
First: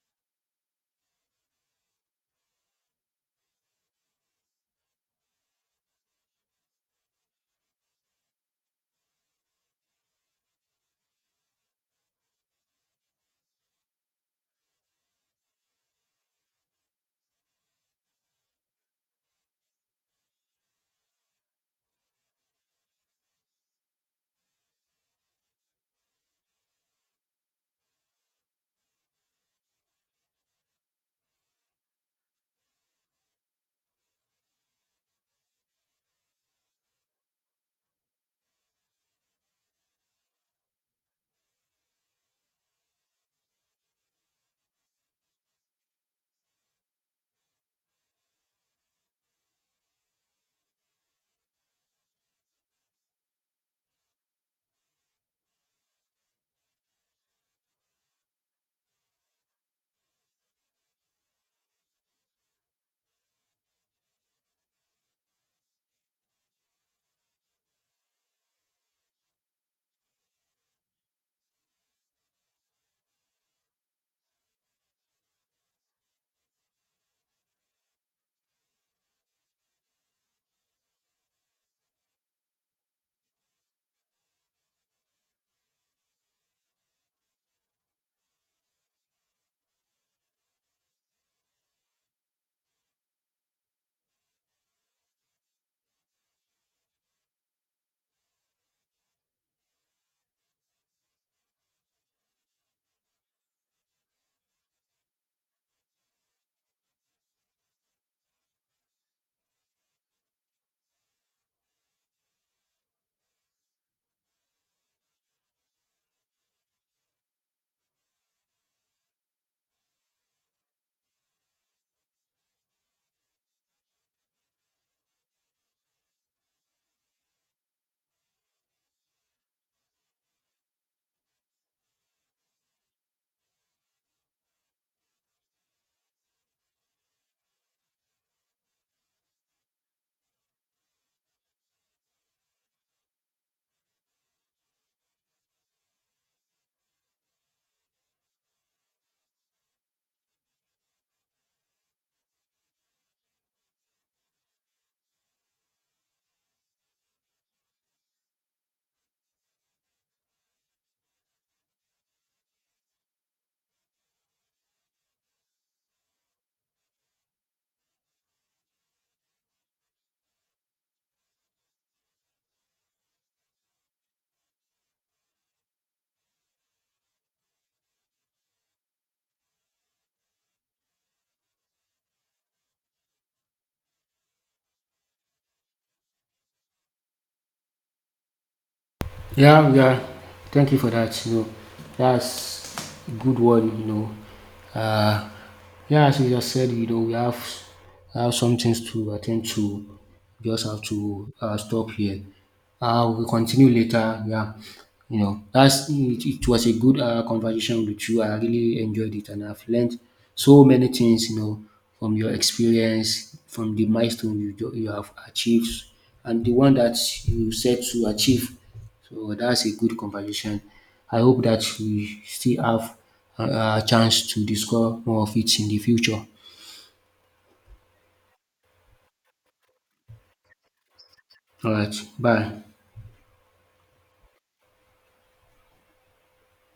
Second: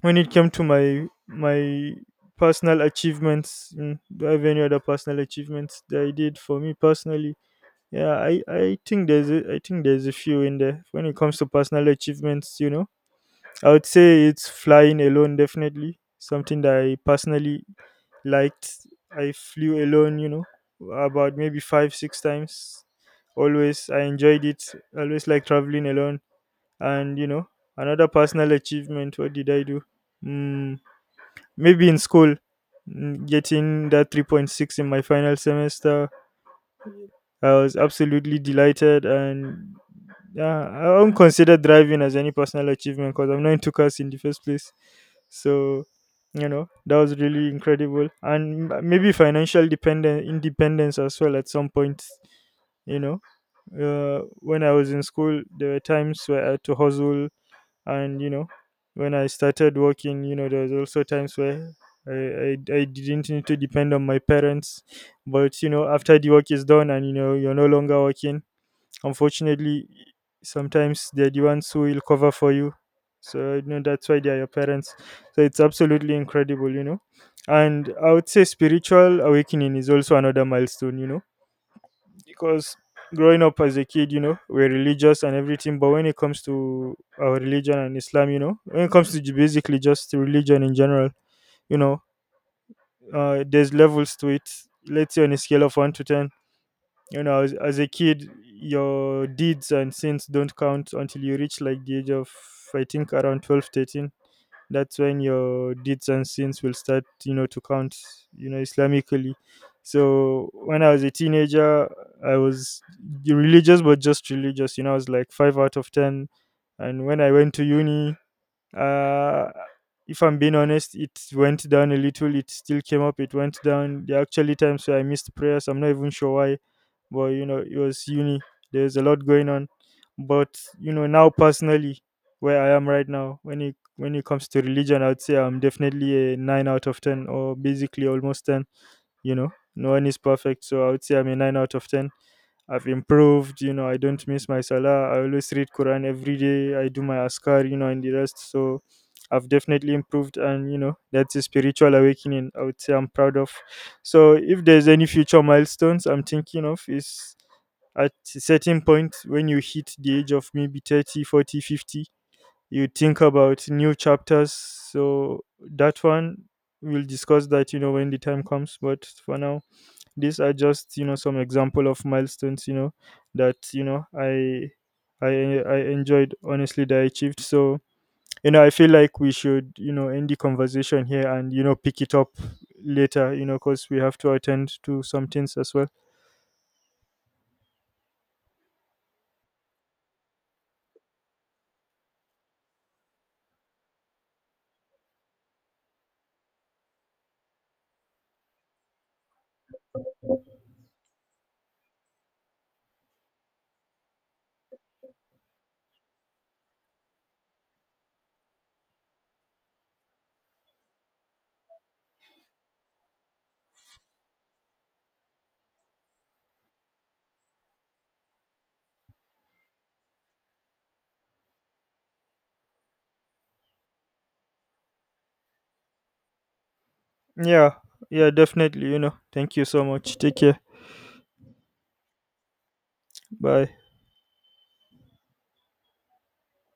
when it came to my my personal achievements, mm, do I have any other personal achievements that I did for me personally? Yeah, i i think there's a, i think there's a few in there when it comes to personal achievements. You know, I would say it's flying alone, definitely something that I personally liked. I flew alone, you know, about maybe five six times. Always I enjoyed it, always like traveling alone. And you know, another personal achievement, what did I do? Hmm. Maybe in school, mm, getting that three point six in my final semester, I was absolutely delighted. And yeah, I don't consider driving as any personal achievement because I'm not into cars in the first place. So, you know, that was really incredible. And m- maybe financial dependent independence as well at some point. You know, uh, when I was in school there were times where I had to hustle. And you know, when I started working, you know, there was also times where I, I, I didn't need to depend on my parents. But you know, after the work is done and you know, you're no longer working, unfortunately, sometimes they're the ones who will cover for you. So you know, that's why they're your parents. So it's absolutely incredible, you know. And I would say spiritual awakening is also another milestone, you know, because growing up as a kid, you know, we're religious and everything. But when it comes to our religion and Islam, you know, when it comes to ju- basically just to religion in general, you know, uh, there's levels to it. Let's say on a scale of one to ten, you know, as, as a kid, your deeds and sins don't count until you reach like the age of, I think, around twelve, thirteen. That's when your deeds and sins will start, you know, to count, you know, islamically. So when I was a teenager, I was religious but just religious, you know, I was like five out of ten. And when I went to uni, uh if I'm being honest, it went down a little. It still came up, it went down. There are actually times where I missed prayers, I'm not even sure why. But you know, it was uni, there's a lot going on. But you know, now personally, where I am right now, when it when it comes to religion, I'd say I'm definitely a nine out of ten, or basically almost ten, you know. No one is perfect, so I would say I'm a nine out of ten. I've improved, you know, I don't miss my salah. I always read Quran every day. I do my askar, you know, and the rest. So I've definitely improved, and you know, that's a spiritual awakening I would say I'm proud of. So if there's any future milestones I'm thinking of is at a certain point when you hit the age of maybe thirty forty fifty, you think about new chapters. So that one, we'll discuss that, you know, when the time comes. But for now, these are just, you know, some example of milestones, you know, that you know I I I enjoyed, honestly, that I achieved. So you know, I feel like we should, you know, end the conversation here and, you know, pick it up later. You know, because we have to attend to some things as well. Yeah, yeah. Thank you for that. You know, that's a good one. You know, uh, yeah. As you just said, you know, we have have some things to attend to. Just have to uh, stop here. Uh, we'll continue later. Yeah, you know, that's it, it was a good uh, conversation with you. I really enjoyed it, and I've learned so many things. You know, from your experience, from the milestone you do- you have achieved, and the one that you set to achieve. So that's a good conversation. I hope that we still have a a chance to discuss more of it in the future. Yeah, yeah, definitely. You know, thank you so much. Take care. All right, bye. Bye.